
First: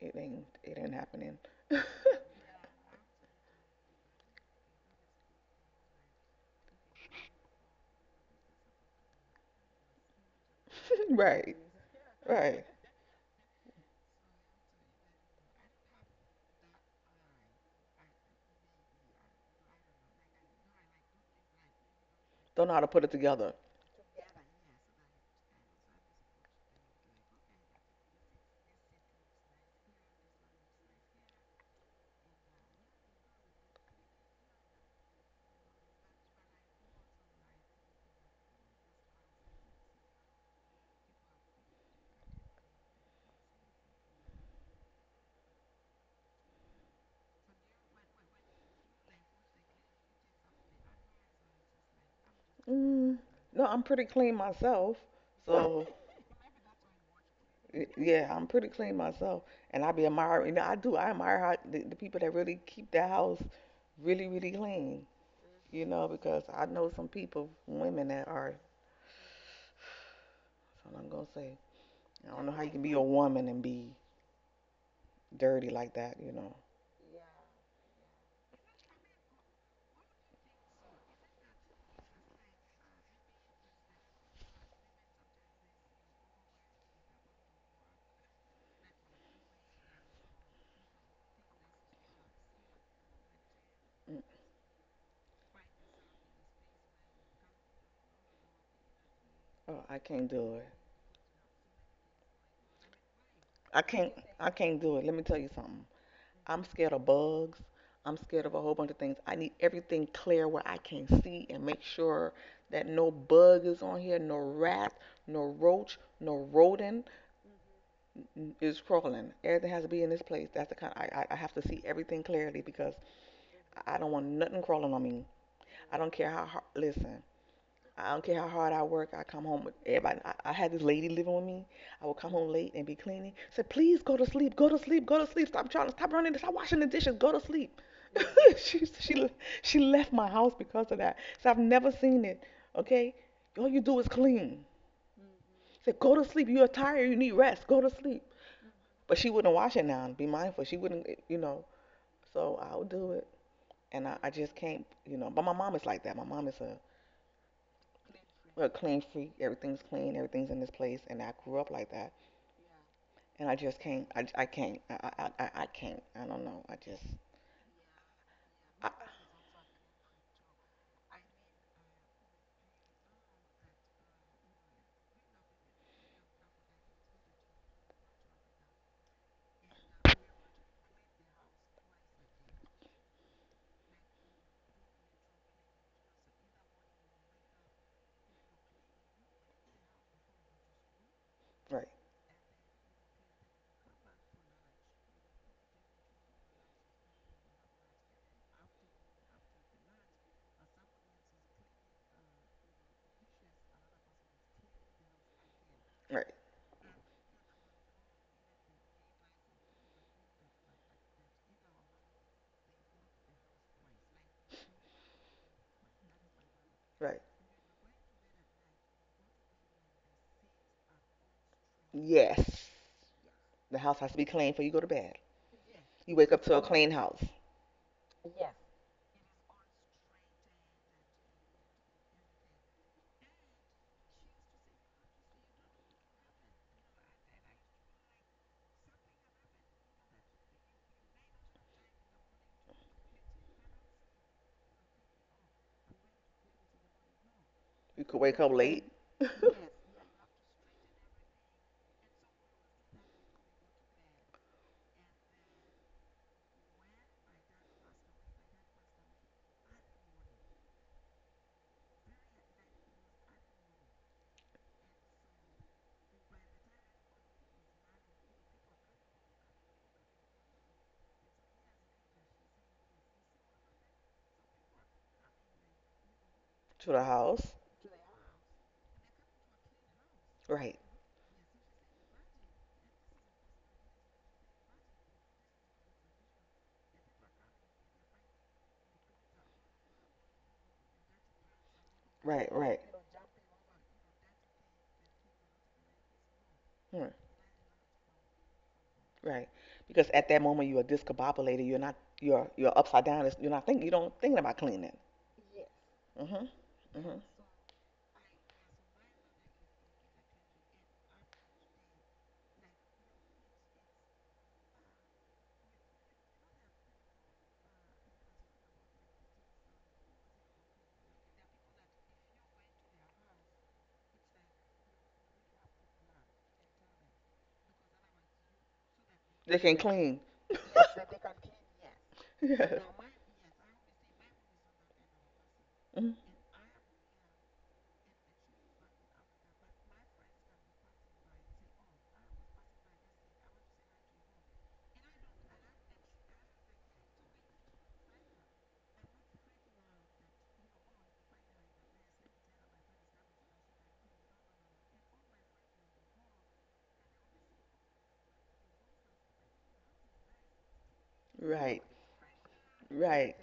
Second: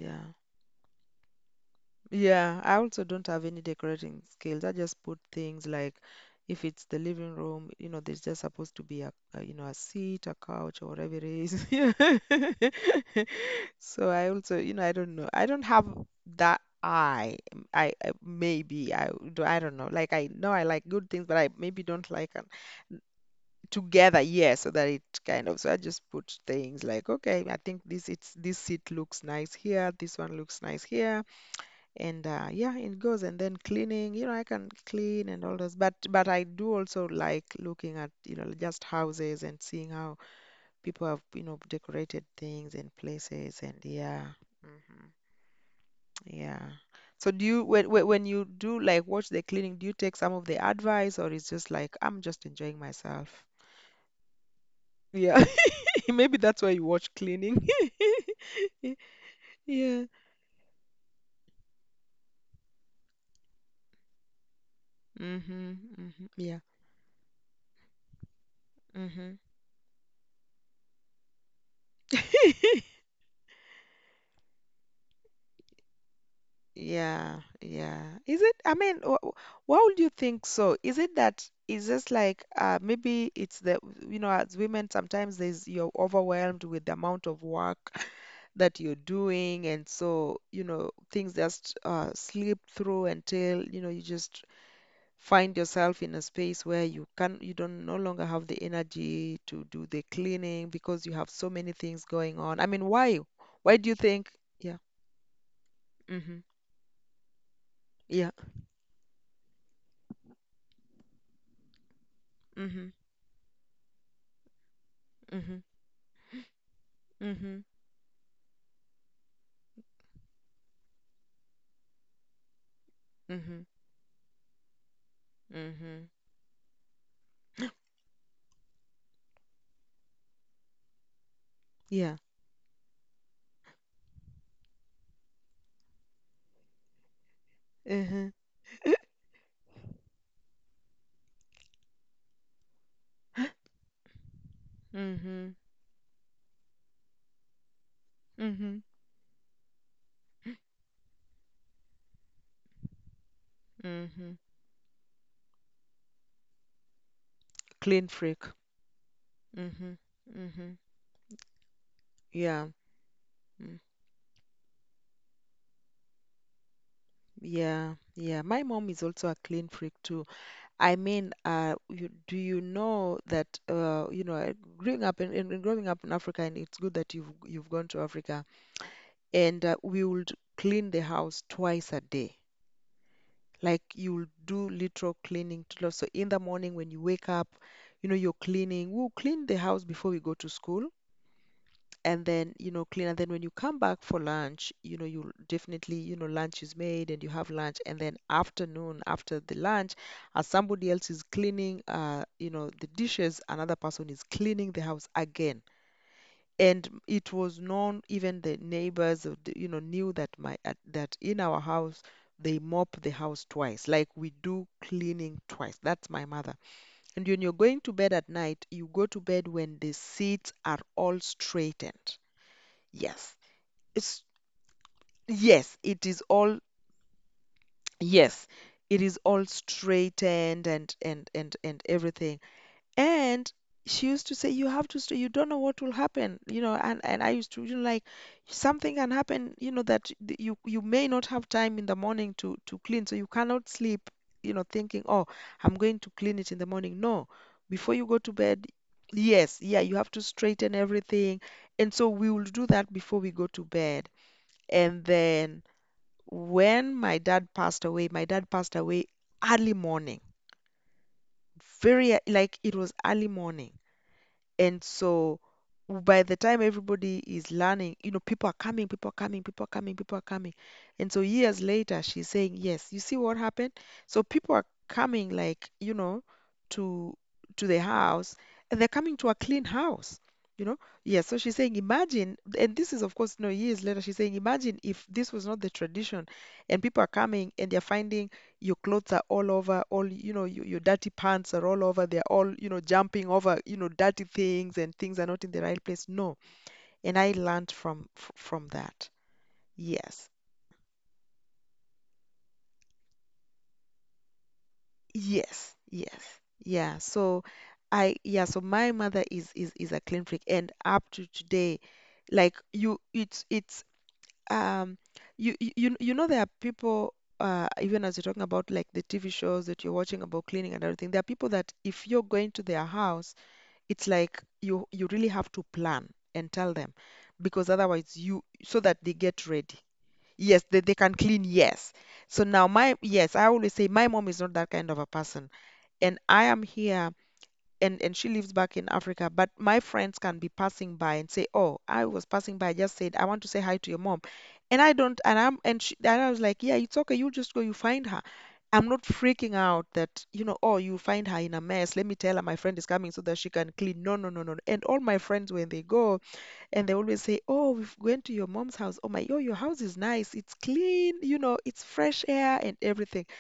Speaker 2: it it ain't happening.
Speaker 1: Yeah, I also don't have any decorating skills. I just put things like, if it's the living room, you know, there's just supposed to be a a seat, a couch, or whatever it
Speaker 2: Right.
Speaker 1: is.
Speaker 2: Right.
Speaker 1: So I also, you know. I don't have that eye. I, maybe I do. I don't know. Like, I know I like good things, but I maybe don't like
Speaker 2: Don't know how to put it together.
Speaker 1: together. Yeah, so that it kind of. So I just put things like, okay, I think this seat looks nice here. This one looks nice here, and yeah, it goes. And then cleaning, you know, I can clean and all those, but I do also like looking at, you know, just houses and seeing how people have, you know, decorated things and places. And yeah, hmm, yeah. So do you, when you do like watch the cleaning, do you take some of the advice, or it's just like I'm just enjoying
Speaker 2: Mm,
Speaker 1: myself?
Speaker 2: no, I'm pretty clean myself.
Speaker 1: Yeah.
Speaker 2: So
Speaker 1: Maybe that's why you watch cleaning.
Speaker 2: yeah, I'm pretty clean myself, and I
Speaker 1: Yeah.
Speaker 2: be admiring. You know, I do. I admire how the people that really keep their house really, really clean.
Speaker 1: Mm-hmm,
Speaker 2: You know,
Speaker 1: mm-hmm,
Speaker 2: because
Speaker 1: yeah.
Speaker 2: I know some people, women that are. That's all I'm gonna say. I don't know how you
Speaker 1: Mm-hmm.
Speaker 2: can be a woman and be dirty like that, you know.
Speaker 1: Yeah, yeah. Is it, I mean, why would you think so? Is it that it's just like, maybe it's you know, as women, sometimes there's you're overwhelmed with the amount of work that you're doing, and so, you know, things just slip through until, you know, you
Speaker 2: Mm,
Speaker 1: just find yourself in a space where you can, you don't no longer have the energy to
Speaker 2: oh,
Speaker 1: do
Speaker 2: I
Speaker 1: the
Speaker 2: can't do it.
Speaker 1: cleaning because you have so many things going on. I mean, why? Why
Speaker 2: I
Speaker 1: do you
Speaker 2: can't.
Speaker 1: think?
Speaker 2: I
Speaker 1: Yeah.
Speaker 2: can't do it. Let me tell you something.
Speaker 1: Mm-hmm.
Speaker 2: I'm scared of bugs. I'm
Speaker 1: Yeah.
Speaker 2: scared of a whole bunch of things. I need everything clear where I can see and make sure that
Speaker 1: Mm-hmm.
Speaker 2: no bug is on here, no rat, no
Speaker 1: Mm-hmm.
Speaker 2: roach, no rodent
Speaker 1: Mhm.
Speaker 2: is crawling. Everything has to be in this place. That's the kind. Of I have to see everything clearly because
Speaker 1: Mhm.
Speaker 2: I don't want nothing crawling on me. I
Speaker 1: Mhm.
Speaker 2: don't care how hard. Listen, I don't care how hard I work. I come home with everybody. I had this lady living with me. I would
Speaker 1: Yeah.
Speaker 2: come home late and be cleaning. I said, please go to sleep. Go to sleep. Go to sleep. Stop trying to stop running. This, stop washing the dishes. Go to sleep.
Speaker 1: Mhm.
Speaker 2: she she she left my house because of that. So I've never seen it. Okay, all you do is clean.
Speaker 1: Mhm.
Speaker 2: I said, go to sleep. You're tired. You need rest. Go to sleep.
Speaker 1: Mhm.
Speaker 2: But she wouldn't wash it now. Be mindful. She wouldn't. You know. So I'll do it. And I
Speaker 1: Mhm.
Speaker 2: just can't. You know. But my mom is like that. My mom is a
Speaker 1: Clean freak.
Speaker 2: we're clean freak. Everything's
Speaker 1: Mhm.
Speaker 2: clean. Everything's in this
Speaker 1: Mhm.
Speaker 2: place. And I grew up like that.
Speaker 1: Yeah.
Speaker 2: And I just
Speaker 1: Mm.
Speaker 2: can't. I can't. I can't. I don't know. I just.
Speaker 1: Yeah, yeah. My
Speaker 2: I,
Speaker 1: mom is also a clean freak too. I mean, you, do you know that, growing up in, in growing up in Africa, and it's good that you've gone to Africa, and we would clean the house twice a day. Like, you'll do literal cleaning to lot. So in the morning when you wake up, you know, you're cleaning. We'll clean the house before we go to school,
Speaker 2: right.
Speaker 1: and then, you know, clean. And then when you come back for lunch, you know, you'll definitely, you know, lunch is made and you have lunch. And then afternoon, after the lunch, as somebody else is cleaning, you know, the dishes, another person is cleaning the house again.
Speaker 2: Right.
Speaker 1: And it was known, even the neighbors you know, knew that that in our house they mop the house twice, like we do cleaning twice. That's my mother.
Speaker 2: Right.
Speaker 1: And when you're going to bed at night, you go to bed when the seats are all straightened.
Speaker 2: Yes.
Speaker 1: Yes.
Speaker 2: The house has to be
Speaker 1: it's
Speaker 2: clean before you go to bed.
Speaker 1: yes it
Speaker 2: You
Speaker 1: is
Speaker 2: wake up to
Speaker 1: all
Speaker 2: a clean house.
Speaker 1: Yes, it is all straightened, and everything. And she used to say, "You have to stay. You don't know what will happen, you know." And I used to, you know, like, something can happen, you know, that you, may not have time in the morning to clean, so you cannot sleep, you know, thinking, "Oh, I'm going to clean it in the morning." No, before
Speaker 2: You
Speaker 1: you
Speaker 2: could
Speaker 1: go to
Speaker 2: wake up
Speaker 1: bed,
Speaker 2: late to
Speaker 1: yes, yeah, you have to straighten everything, and so we will do that before we go to bed. And then when my dad passed away, my dad passed away early morning, very, like, it was early morning. And so by the time everybody is learning, you know, people are coming, people are coming, people are coming, people are coming. And so years later, she's saying, "Yes, you see what happened? So people are coming, like, you know,
Speaker 2: the
Speaker 1: to
Speaker 2: house.
Speaker 1: the house, and they're coming to a clean house." You
Speaker 2: Right.
Speaker 1: know, yeah, so she's saying, imagine, and this is, of course, no, years later, she's saying, imagine if this was not the tradition and people are coming and they're finding your clothes are all over, all, you know, your dirty pants are all over, they're
Speaker 2: Right.
Speaker 1: all, you
Speaker 2: Right.
Speaker 1: know, jumping over, you know, dirty things, and things are not in the right place. No.
Speaker 2: Hmm,
Speaker 1: And I learned from that.
Speaker 2: right. Because at
Speaker 1: Yes.
Speaker 2: that moment you are discombobulated. You're not. You're upside down. It's- You're not thinking. You don't thinking about cleaning.
Speaker 1: Yes
Speaker 2: Mhm.
Speaker 1: yeah.
Speaker 2: Mhm.
Speaker 1: So I, yeah, so my mother is a clean freak, and up to today, like, you, it's, um, you, know there are people, even as you're talking about like the TV shows that you're watching about cleaning and everything, there are people that if you're going to their house, it's like you, really have to plan and tell them, because otherwise, you, so that they get
Speaker 2: They can
Speaker 1: ready.
Speaker 2: not clean.
Speaker 1: Yes, they can clean. Yes. So now
Speaker 2: Yes.
Speaker 1: my, yes, I always say my mom is not that kind of a person,
Speaker 2: Mhm.
Speaker 1: and I am here, and she lives back in Africa, but my friends can be passing by and say, "Oh, I was passing by. I just said I want to say hi to your mom," and I don't, and I'm, and, she, and I was like, "Yeah, it's okay. You just go. You find her." I'm not freaking out that, you know, oh, you find her in a mess. Let me tell her my friend is coming so that she can clean. No, no, no, no, no. And all my friends, when they go, and they always say, oh, we've went to your mom's house. Oh my, yo, your house is nice. It's clean, you know,
Speaker 2: Right.
Speaker 1: it's fresh air and everything.
Speaker 2: Right,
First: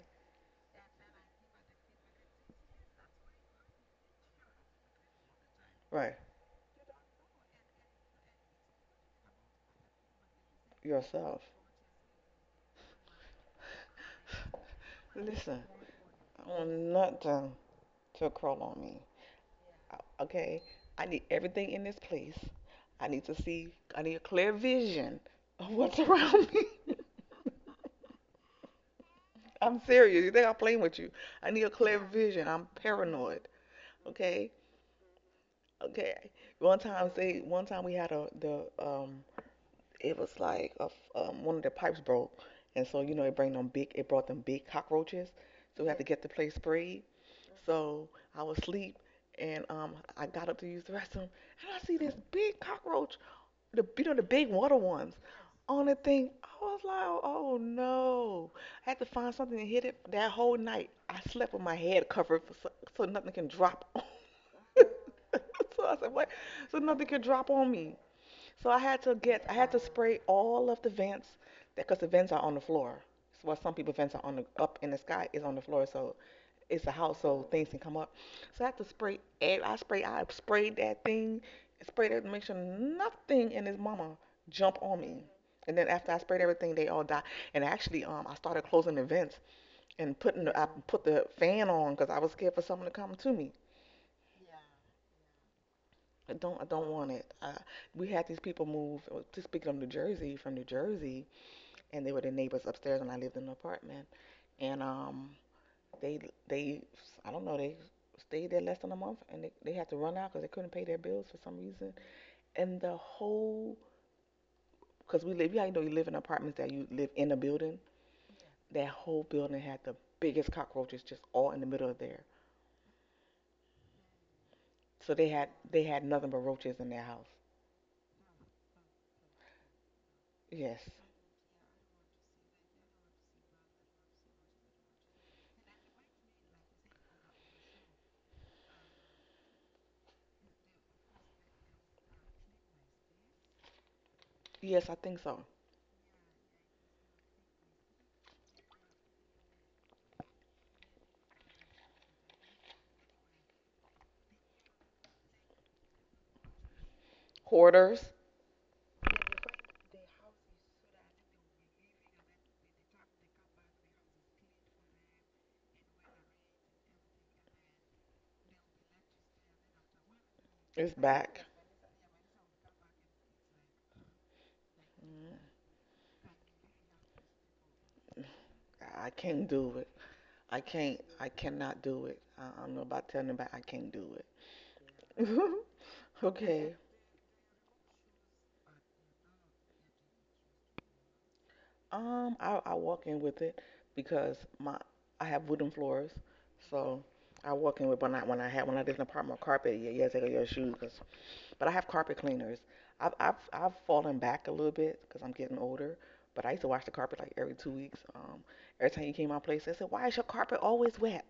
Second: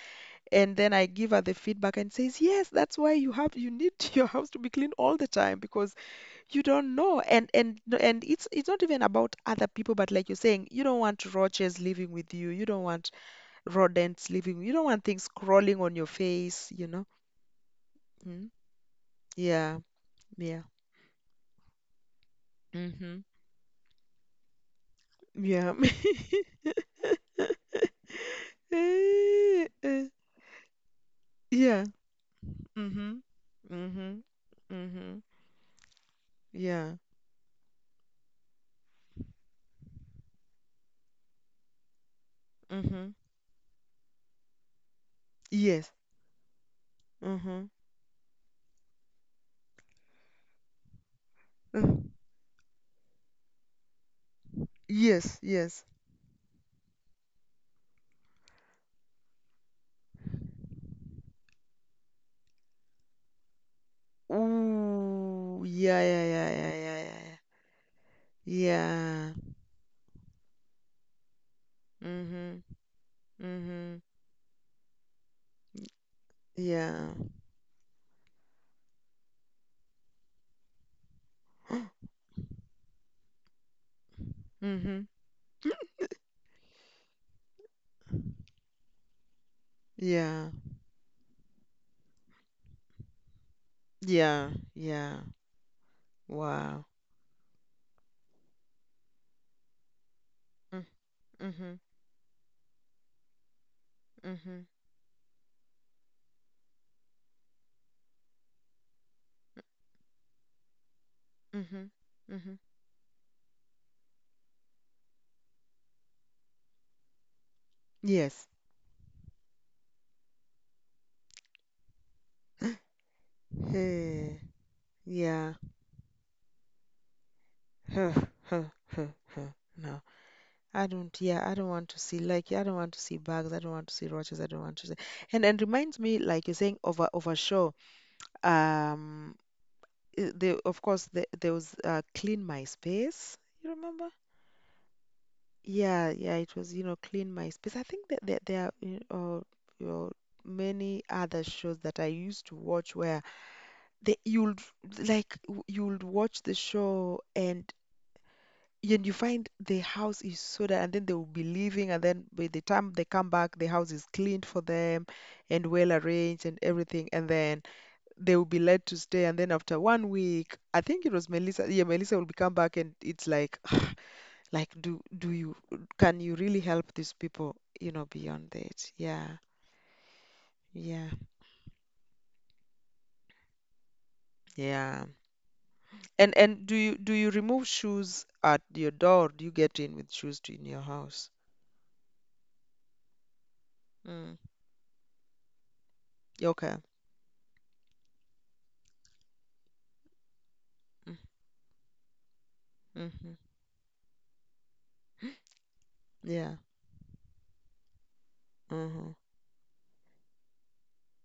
Speaker 1: And then I give her the feedback and says, "Yes, that's why you have, you need, your house to be clean all the time, because
Speaker 2: right.
Speaker 1: you don't know." And it's, not even about other people, but like you're saying, you don't want
Speaker 2: Yourself.
Speaker 1: roaches living with you, you don't want rodents living, you don't want things
Speaker 2: Listen,
Speaker 1: crawling on your
Speaker 2: I want
Speaker 1: face, you know.
Speaker 2: nothing to
Speaker 1: Mm.
Speaker 2: crawl on me.
Speaker 1: Yeah,
Speaker 2: I- Okay?
Speaker 1: yeah.
Speaker 2: I need everything in this place. I
Speaker 1: Hmm.
Speaker 2: need to see, I need a clear vision of
Speaker 1: Yeah.
Speaker 2: what's around me.
Speaker 1: Eh,
Speaker 2: I'm
Speaker 1: eh.
Speaker 2: serious. You think I'm playing with you? I need a
Speaker 1: Yeah.
Speaker 2: clear vision. I'm
Speaker 1: Mm-hmm.
Speaker 2: paranoid.
Speaker 1: Mm-hmm.
Speaker 2: Okay?
Speaker 1: Mm-hmm.
Speaker 2: Okay.
Speaker 1: Yeah.
Speaker 2: One time we had a, the, it was like a, one of the pipes broke. And so,
Speaker 1: Mm-hmm.
Speaker 2: you know, it brought them big cockroaches. So we
Speaker 1: Yes.
Speaker 2: had to get the place sprayed.
Speaker 1: Mm-hmm.
Speaker 2: So I was asleep and I got up to use the restroom and I
Speaker 1: Uh,
Speaker 2: see this big cockroach, the you know the big water ones,
Speaker 1: yes,
Speaker 2: on
Speaker 1: yes.
Speaker 2: the thing. I was like, oh no! I had to find something to hit it. That whole night I slept with my head covered for, so, so nothing can drop. On.
Speaker 1: Ooh,
Speaker 2: So I
Speaker 1: yeah,
Speaker 2: said, what?
Speaker 1: yeah, yeah, yeah,
Speaker 2: So nothing
Speaker 1: yeah,
Speaker 2: can
Speaker 1: yeah.
Speaker 2: drop on me. So
Speaker 1: Yeah. Yeah.
Speaker 2: I had to spray all of the vents, because the vents are on the
Speaker 1: Mhm.
Speaker 2: floor. So while some people
Speaker 1: Mhm.
Speaker 2: vents are on the, up in the sky, is on the floor. So it's a
Speaker 1: Yeah.
Speaker 2: household. Things can come up. So I have to spray. I spray. I sprayed that thing. Sprayed it to make sure nothing in his mama jump on
Speaker 1: Mhm.
Speaker 2: me. And then after I sprayed everything, they all died. And actually, I started closing vents and putting.
Speaker 1: Yeah.
Speaker 2: The, I put the fan on because I was scared for someone to come to me.
Speaker 1: Yeah. Yeah.
Speaker 2: I don't. I don't
Speaker 1: Wow.
Speaker 2: want it. We had these people move. To speaking of New Jersey, from New
Speaker 1: Mm.
Speaker 2: Jersey,
Speaker 1: Mhm.
Speaker 2: and they were the neighbors upstairs when I lived in an apartment.
Speaker 1: Mhm.
Speaker 2: And they they I don't know they stayed there less than a month and they had to run out because they couldn't pay their bills for some reason.
Speaker 1: Mhm. Mhm.
Speaker 2: And the whole because we live, yeah, you know, you live in apartments that you live in a building.
Speaker 1: Yes.
Speaker 2: That whole building had the biggest cockroaches just all in the middle of there.
Speaker 1: Hey.
Speaker 2: So
Speaker 1: Yeah.
Speaker 2: they had nothing but roaches in their house.
Speaker 1: Huh. Huh. Huh. Huh. No.
Speaker 2: Yes,
Speaker 1: I don't. Yeah. I don't want to see. Like. I don't want to see bugs. I don't want to see roaches. I don't want to see. And reminds me, like you're saying, over, over shore. Um, there, of course, there was, Clean My Space. You remember?
Speaker 2: yes, I think so.
Speaker 1: Yeah, yeah, it was, you know, Clean My Space. I think that there are, you know, you know, many other shows that I used to watch where they you'd, like, you'd watch the show, and
Speaker 2: Hoarders
Speaker 1: you find the house is so that, and then they will be leaving, and then by the time they come back, the house is cleaned for them and well arranged and everything. And then they will be led to stay, and then after 1 week, I
Speaker 2: is
Speaker 1: think it was
Speaker 2: back.
Speaker 1: Melissa, yeah, Melissa will be come back, and it's like like, do you, can you really help these people, you know, beyond that?
Speaker 2: I
Speaker 1: Yeah.
Speaker 2: can't do it. I can't.
Speaker 1: Yeah.
Speaker 2: I cannot do it. I don't about telling them, but I can't do
Speaker 1: Yeah.
Speaker 2: it.
Speaker 1: And
Speaker 2: Okay.
Speaker 1: do you, remove shoes at your door, or do you get in with shoes to in your house?
Speaker 2: I walk in with it because
Speaker 1: Mm.
Speaker 2: my I have wooden floors,
Speaker 1: Okay.
Speaker 2: so I walk in with when I did an apartment carpet. Yeah, yeah, take off your shoes, 'cause- but I have carpet cleaners. I've
Speaker 1: Mm-hmm.
Speaker 2: I've I've fallen back a little bit because I'm getting older. But I
Speaker 1: Yeah.
Speaker 2: used to wash the carpet like every 2 weeks. Every time you
Speaker 1: Mm-hmm.
Speaker 2: came to my place, they said, "Why is your carpet always wet?"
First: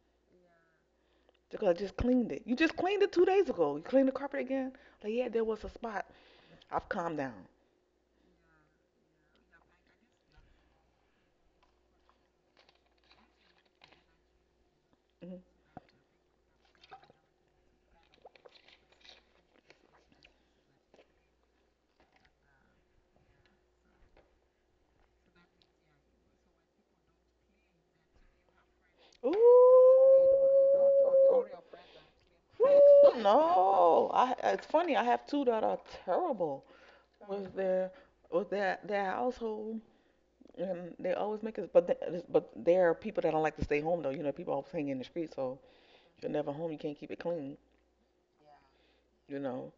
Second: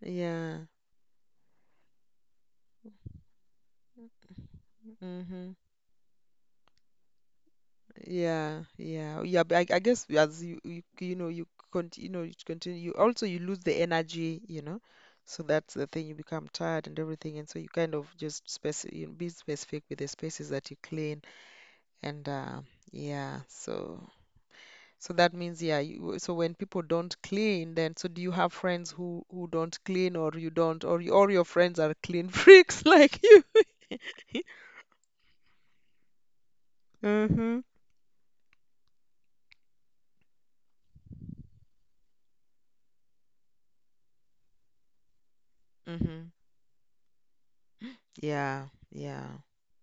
Speaker 1: Yeah.
Speaker 2: Because I just cleaned it. You just cleaned it 2 days ago. You cleaned the carpet again? Like, yeah, there
Speaker 1: Mm-hmm.
Speaker 2: was a spot. I've calmed down.
Speaker 1: Yeah, yeah, yeah. But I guess as you, you know, you continue, you know, you continue. You also you lose the energy, you know. So
Speaker 2: Hmm.
Speaker 1: that's the thing. You become tired and everything, and so you kind of just specific, you know, be specific with the spaces that you clean, and yeah. So, so that means yeah. You, so when people don't clean, then so do you have friends who don't
Speaker 2: Ooh.
Speaker 1: clean, or you don't, or you, or your friends are clean freaks like
Speaker 2: Woo,
Speaker 1: you?
Speaker 2: no, I, it's funny. I have two that are terrible
Speaker 1: Mm-hmm.
Speaker 2: with their with their household, and they always make it. But there are people that don't like to stay home, though. You know, people always hang in the street, so
Speaker 1: Mm-hmm.
Speaker 2: if you're never home, you can't keep it clean.
Speaker 1: Yeah, yeah.
Speaker 2: You know,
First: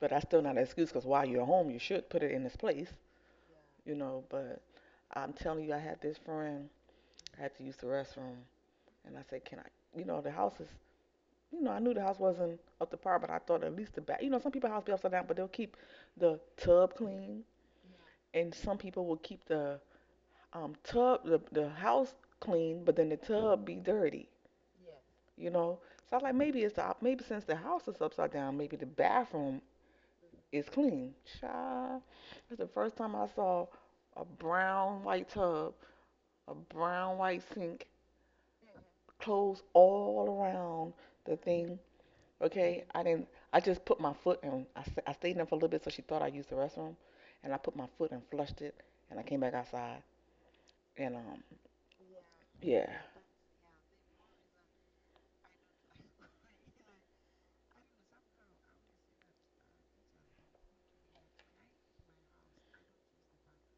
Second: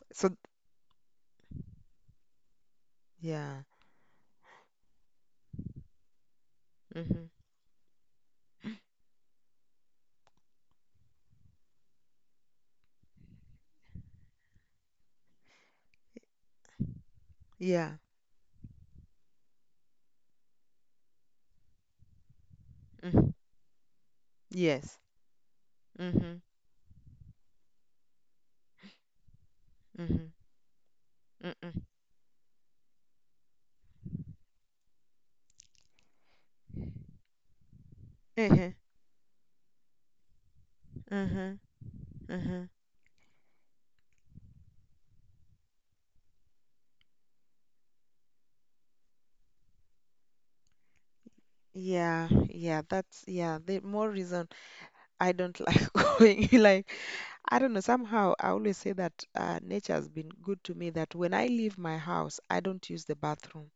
Speaker 2: but that's
Speaker 1: So
Speaker 2: still not an excuse because while you're home, you should put it in its place.
Speaker 1: yeah.
Speaker 2: You know, but I'm telling you, I had this friend.
Speaker 1: Mm-hmm.
Speaker 2: I had to use the restroom, and I said, "Can I?" You know, the house is, you know, I knew the house wasn't up to par, but I thought at least the back. You know, some people's house be upside down, but they'll keep the tub clean,
Speaker 1: Yeah.
Speaker 2: and some people will keep the tub, the house clean, but then the
Speaker 1: Mm.
Speaker 2: tub be dirty.
Speaker 1: Yes.
Speaker 2: You know, so I was like,
Speaker 1: Mm-hmm.
Speaker 2: maybe it's the, maybe since the house is upside down, maybe the bathroom
Speaker 1: Mm-hmm.
Speaker 2: is clean.
Speaker 1: Mm-mm.
Speaker 2: Child, that's the first time I saw a brown white tub, a brown white sink,
Speaker 1: Mm-hmm.
Speaker 2: clothes all around the
Speaker 1: Mm-hmm.
Speaker 2: thing.
Speaker 1: Mm-hmm.
Speaker 2: Okay, I didn't. I just put my foot, and I stayed in for a little bit, so she thought I used the restroom, and I put my foot and flushed it, and I came back outside, and
Speaker 1: Yeah. Yeah.
Speaker 2: yeah.
Speaker 1: That's yeah. The more reason I don't like going. Like I don't know. Somehow I always say that nature has been good to me, that when I leave my house, I don't use the bathroom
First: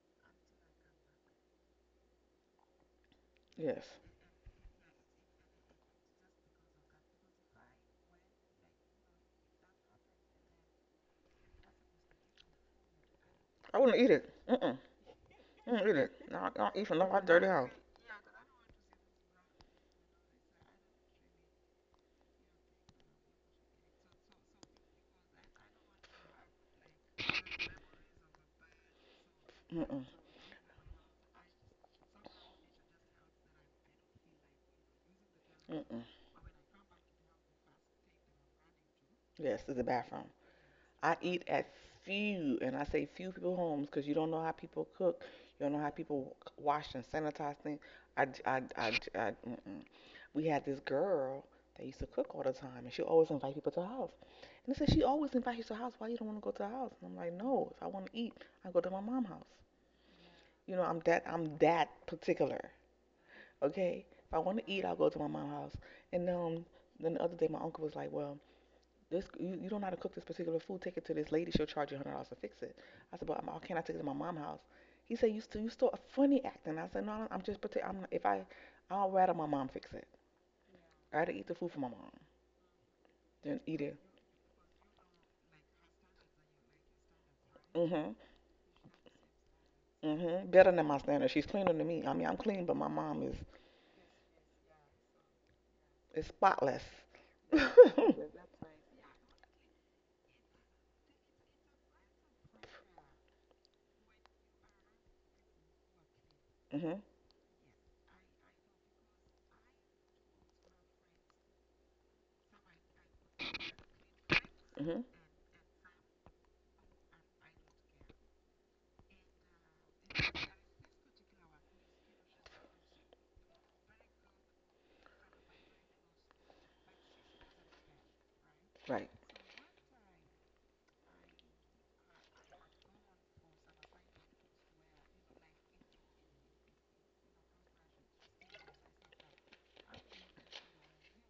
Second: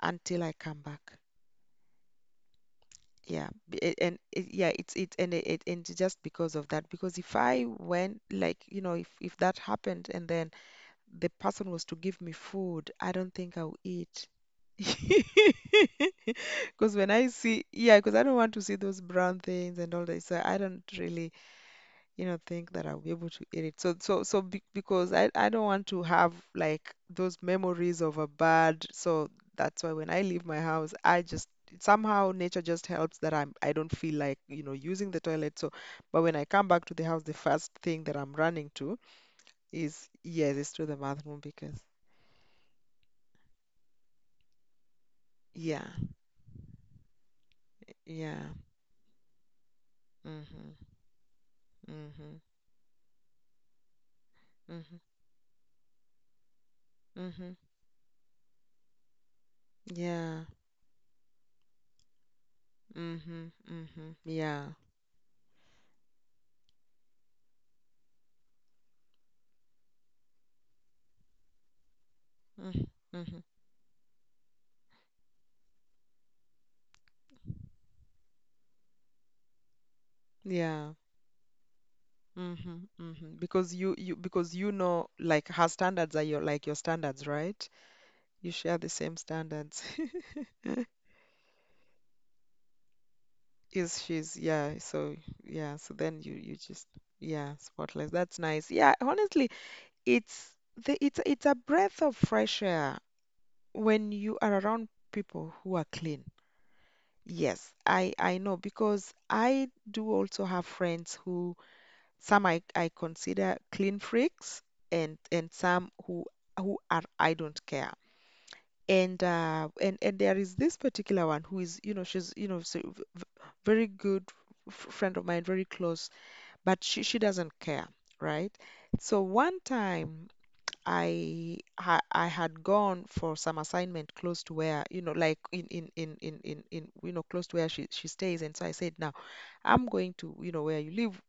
Speaker 1: until I come back.
Speaker 2: Yes,
Speaker 1: It's it and it's just because of that. Because if I went, like you know, if that happened and then the person was to give me food, I don't think I'll
Speaker 2: I wouldn't eat
Speaker 1: eat.
Speaker 2: it. Mm-mm, I wouldn't eat it. No, I don't eat
Speaker 1: Because
Speaker 2: from
Speaker 1: when
Speaker 2: no
Speaker 1: I
Speaker 2: dirty
Speaker 1: see,
Speaker 2: house.
Speaker 1: yeah, because I don't want to see those brown things and all that, so I don't really, you know, think that I'll be able to eat it. Because I don't want to have like those memories of a bad. So that's why
Speaker 2: Mm-mm,
Speaker 1: when I leave my house, I just somehow, nature just helps that I don't feel like, you know, using the toilet. So,
Speaker 2: mm-mm.
Speaker 1: but when I come back to the house, the first thing that I'm running to
Speaker 2: Yes, it's a
Speaker 1: is,
Speaker 2: bathroom.
Speaker 1: yes, it's to the
Speaker 2: I
Speaker 1: bathroom
Speaker 2: eat at
Speaker 1: because.
Speaker 2: few, and I say few people homes, 'cause you don't know how people cook, you don't know
Speaker 1: Yeah,
Speaker 2: how people wash and sanitize things. I, I,
Speaker 1: yeah.
Speaker 2: I, I, I, j- mm-mm. We had
Speaker 1: Mhm.
Speaker 2: this girl that used to cook
Speaker 1: Mhm.
Speaker 2: all the time, and she always invite people to her house. And they said,
Speaker 1: Mhm.
Speaker 2: she always invites you to her house. Why you don't want to go to her house? And I'm like,
Speaker 1: Mhm.
Speaker 2: no, if I want to eat, I go to my mom's house.
Speaker 1: Yeah.
Speaker 2: You know, I'm that particular.
Speaker 1: Mhm.
Speaker 2: Okay,
Speaker 1: Mhm.
Speaker 2: if I want to
Speaker 1: Yeah.
Speaker 2: eat, I'll go to my mom's house. And then the other day, my uncle was like, well, this you, you don't know how to cook this particular food. Take it to this lady. She'll charge you $100 to fix it.
Speaker 1: Mhm.
Speaker 2: I said,
Speaker 1: Mhm.
Speaker 2: but why can't I take it to my mom's house? He said, you still funny acting. I said, no, I'm just particular. I'm if I I'll rather my mom fix it.
Speaker 1: Yeah.
Speaker 2: I'd rather eat the food for my mom
Speaker 1: Mhm. Mhm.
Speaker 2: than
Speaker 1: Because
Speaker 2: eat
Speaker 1: you
Speaker 2: it.
Speaker 1: you because you know like her standards are your, like, your standards, right?
Speaker 2: Mhm,
Speaker 1: You share the same standards.
Speaker 2: mhm. Better than my standard. She's cleaner than me. I mean, I'm clean, but my mom is.
Speaker 1: So yeah, so then
Speaker 2: It's
Speaker 1: you
Speaker 2: spotless.
Speaker 1: just yeah, spotless. That's nice. Yeah, honestly, it's the it's a breath of fresh air when you are around people who are clean.
Speaker 2: Mhm.
Speaker 1: Yes, I know because I do also have friends who, some I consider clean freaks,
Speaker 2: Mhm.
Speaker 1: and some who are, I don't care. And there is this particular one who is, you know, she's, you know, so very good friend of mine, very close, but she doesn't care, right?
Speaker 2: Right.
Speaker 1: So one time I had gone for some assignment close to where, you know, like in you know, close to where she stays, and so I said, now I'm going to, you know, where you live.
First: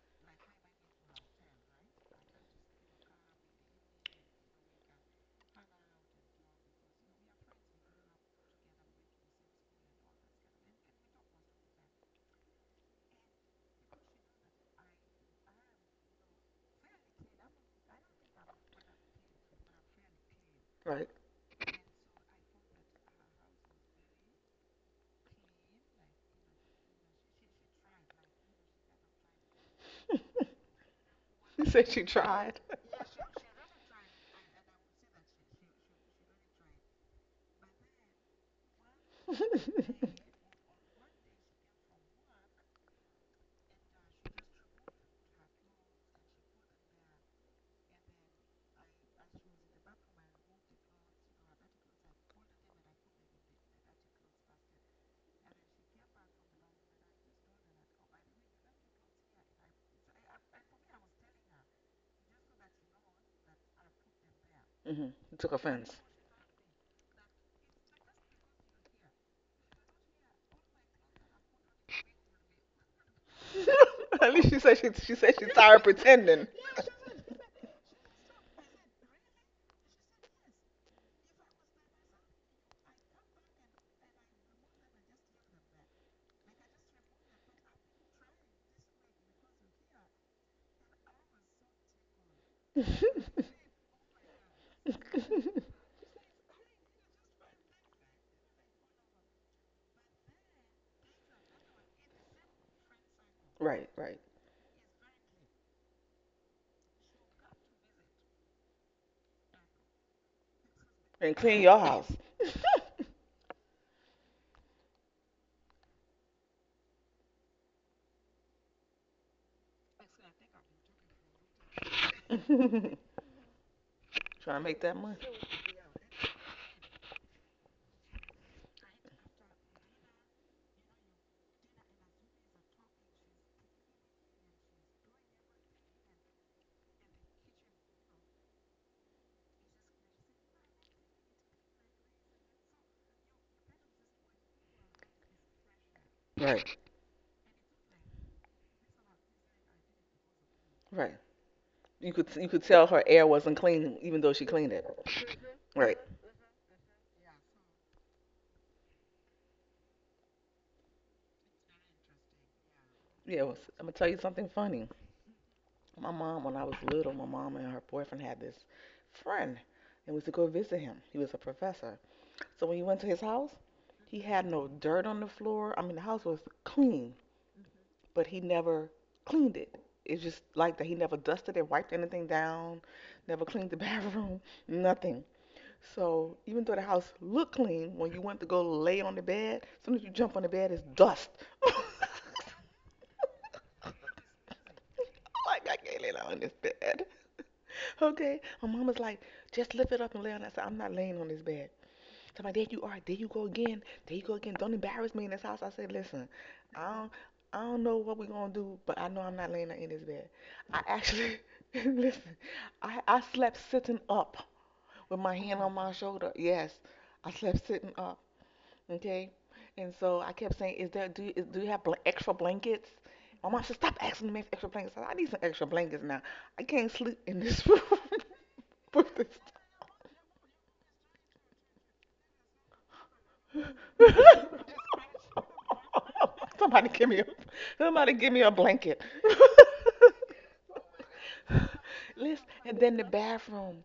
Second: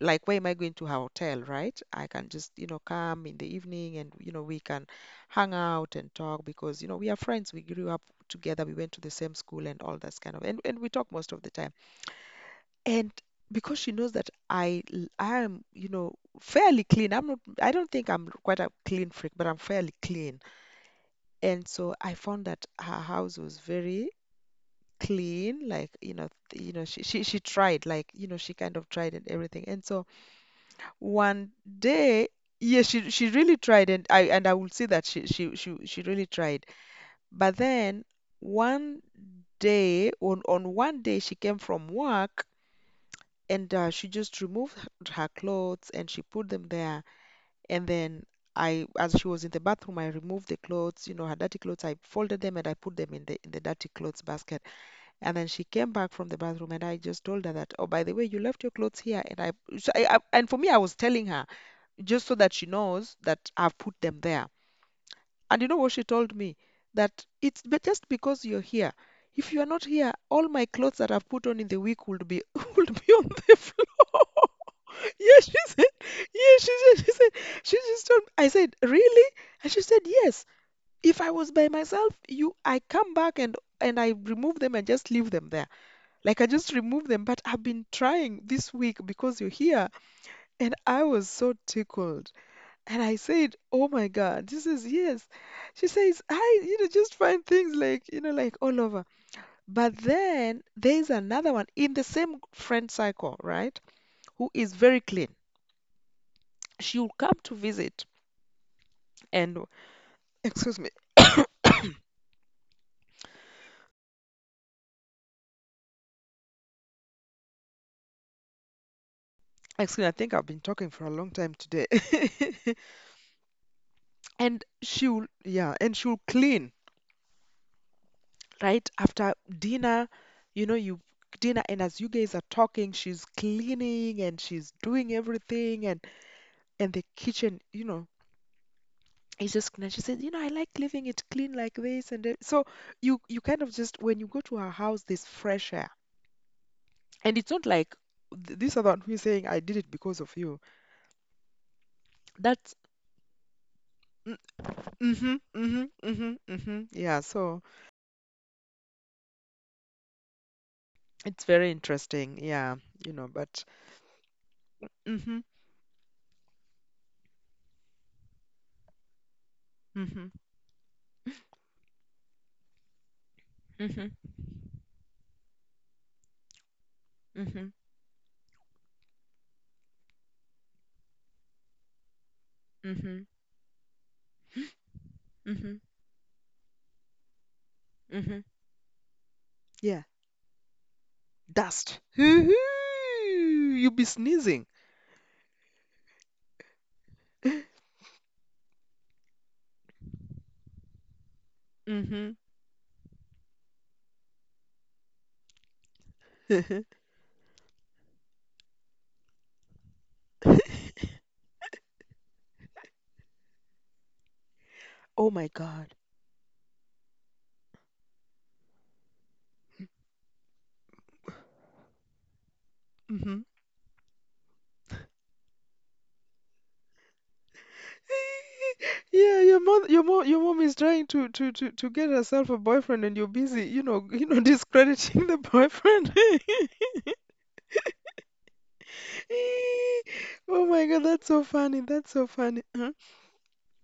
Speaker 1: Like, where am I going to? A hotel, right? I can just, you know, come in the evening and, you know, we can hang out and talk because, you know, we are friends. We grew up together. We went to the same school and all that kind of, and we talk most of the time. And because she knows that I am, you know, fairly clean. I don't think I'm quite a clean freak, but I'm fairly clean.
Speaker 2: Right.
Speaker 1: And so I found that her house was very clean, like, you know, you know, she tried, like, you know, she kind of tried and everything. And so One
Speaker 2: She said she
Speaker 1: day,
Speaker 2: tried.
Speaker 1: yeah, she really tried, and I will say that she really tried. But then one day, on one day, she came from work and she just removed her her clothes and she put them there. And then I, as she was in the bathroom, I removed the clothes, you know, her dirty clothes. I folded them and I put them in the dirty clothes basket. And then she came back from the bathroom and I just told her that, oh, by the way, you left your clothes here. And I, so I And for me, I was telling her just so that she knows that I've put them there.
Speaker 2: Mhm. She took
Speaker 1: And you know what
Speaker 2: offense.
Speaker 1: she told me? That just because you're here. If you are not here, all my clothes that I've put on in the week would be would be on the
Speaker 2: At
Speaker 1: floor.
Speaker 2: least she said
Speaker 1: Yeah,
Speaker 2: she's
Speaker 1: she
Speaker 2: tired
Speaker 1: said.
Speaker 2: pretending.
Speaker 1: Yeah, she said. She said. She just told me. I said, really? And she said, yes. If I was by myself, you, I come back and I remove them and just leave them there. Like I just remove them. But I've been trying this week because you're here, and I was so tickled. And I said, oh my God, this is yes. She says, I, you know, just find things like, you know, like all over. But then there's another one in the same friend cycle, right?
Speaker 2: Right. Right.
Speaker 1: Who is very clean. She'll come to visit and, excuse me,
Speaker 2: And clean your house.
Speaker 1: excuse me, I think I've been talking for a long time today.
Speaker 2: Trying to
Speaker 1: And
Speaker 2: make that money.
Speaker 1: she'll, yeah, and she'll clean right after dinner. You know, you dinner, and as you guys are talking, she's cleaning and she's doing everything. And the kitchen, you know, is just clean. She said, you know, I like leaving it clean like this. And that. So you kind of just, when you go to her house, there's fresh air,
Speaker 2: Right.
Speaker 1: and it's not like this other one who is saying I did it because of you.
Speaker 2: Right. You could
Speaker 1: That's
Speaker 2: tell her air wasn't clean even though
Speaker 1: mm,
Speaker 2: she cleaned it.
Speaker 1: mm-hmm, mm-hmm,
Speaker 2: Right. Yeah.
Speaker 1: mm-hmm, mm-hmm. Yeah, so it's very interesting. Yeah, you know,
Speaker 2: It was,
Speaker 1: but
Speaker 2: I'm gonna tell you something funny.
Speaker 1: mm-hmm,
Speaker 2: My mom, when I was little, my mom and her boyfriend had this friend, and we used
Speaker 1: mm-hmm,
Speaker 2: to go visit him. He was a professor. So when you went to his house,
Speaker 1: mm-hmm,
Speaker 2: he had no dirt on the floor. I mean, the house was clean,
Speaker 1: mm-hmm,
Speaker 2: but he never cleaned it. It's just like that. He never dusted it, wiped anything down,
Speaker 1: mm-hmm,
Speaker 2: never cleaned the bathroom, nothing.
Speaker 1: mm-hmm,
Speaker 2: So even though the house looked clean, when you
Speaker 1: mm-hmm.
Speaker 2: went to go lay on the bed, as soon
Speaker 1: Yeah,
Speaker 2: as you jump on the bed, it's dust. Like,
Speaker 1: dust. You'll be sneezing.
Speaker 2: I can't lay down on this bed. Okay. My mama's like, just lift it up and lay on that side. I'm not laying on this bed.
Speaker 1: Mm-hmm.
Speaker 2: So I'm like, there you are, there you go again, there you go again. Don't embarrass me in this house. I said, listen, I don't, I don't know what we're gonna do, but I know I'm not laying in this bed. I actually, listen, I slept sitting up with
Speaker 1: Oh
Speaker 2: my
Speaker 1: my
Speaker 2: hand on my
Speaker 1: God.
Speaker 2: shoulder. Yes, I slept sitting up. Okay, and so I kept saying, is there, do you, is, do you have bl- extra blankets?
Speaker 1: Hmm.
Speaker 2: My mom said, stop asking me for extra blankets. I said, I need some extra blankets now. I can't sleep in this room with this.
Speaker 1: Yeah, your mom is trying to get herself a boyfriend, and you're busy, you know, discrediting the boyfriend.
Speaker 2: Somebody give me a, somebody give me a blanket.
Speaker 1: Oh my God, that's so funny. That's so
Speaker 2: Listen,
Speaker 1: funny.
Speaker 2: and
Speaker 1: Huh?
Speaker 2: then the bathroom.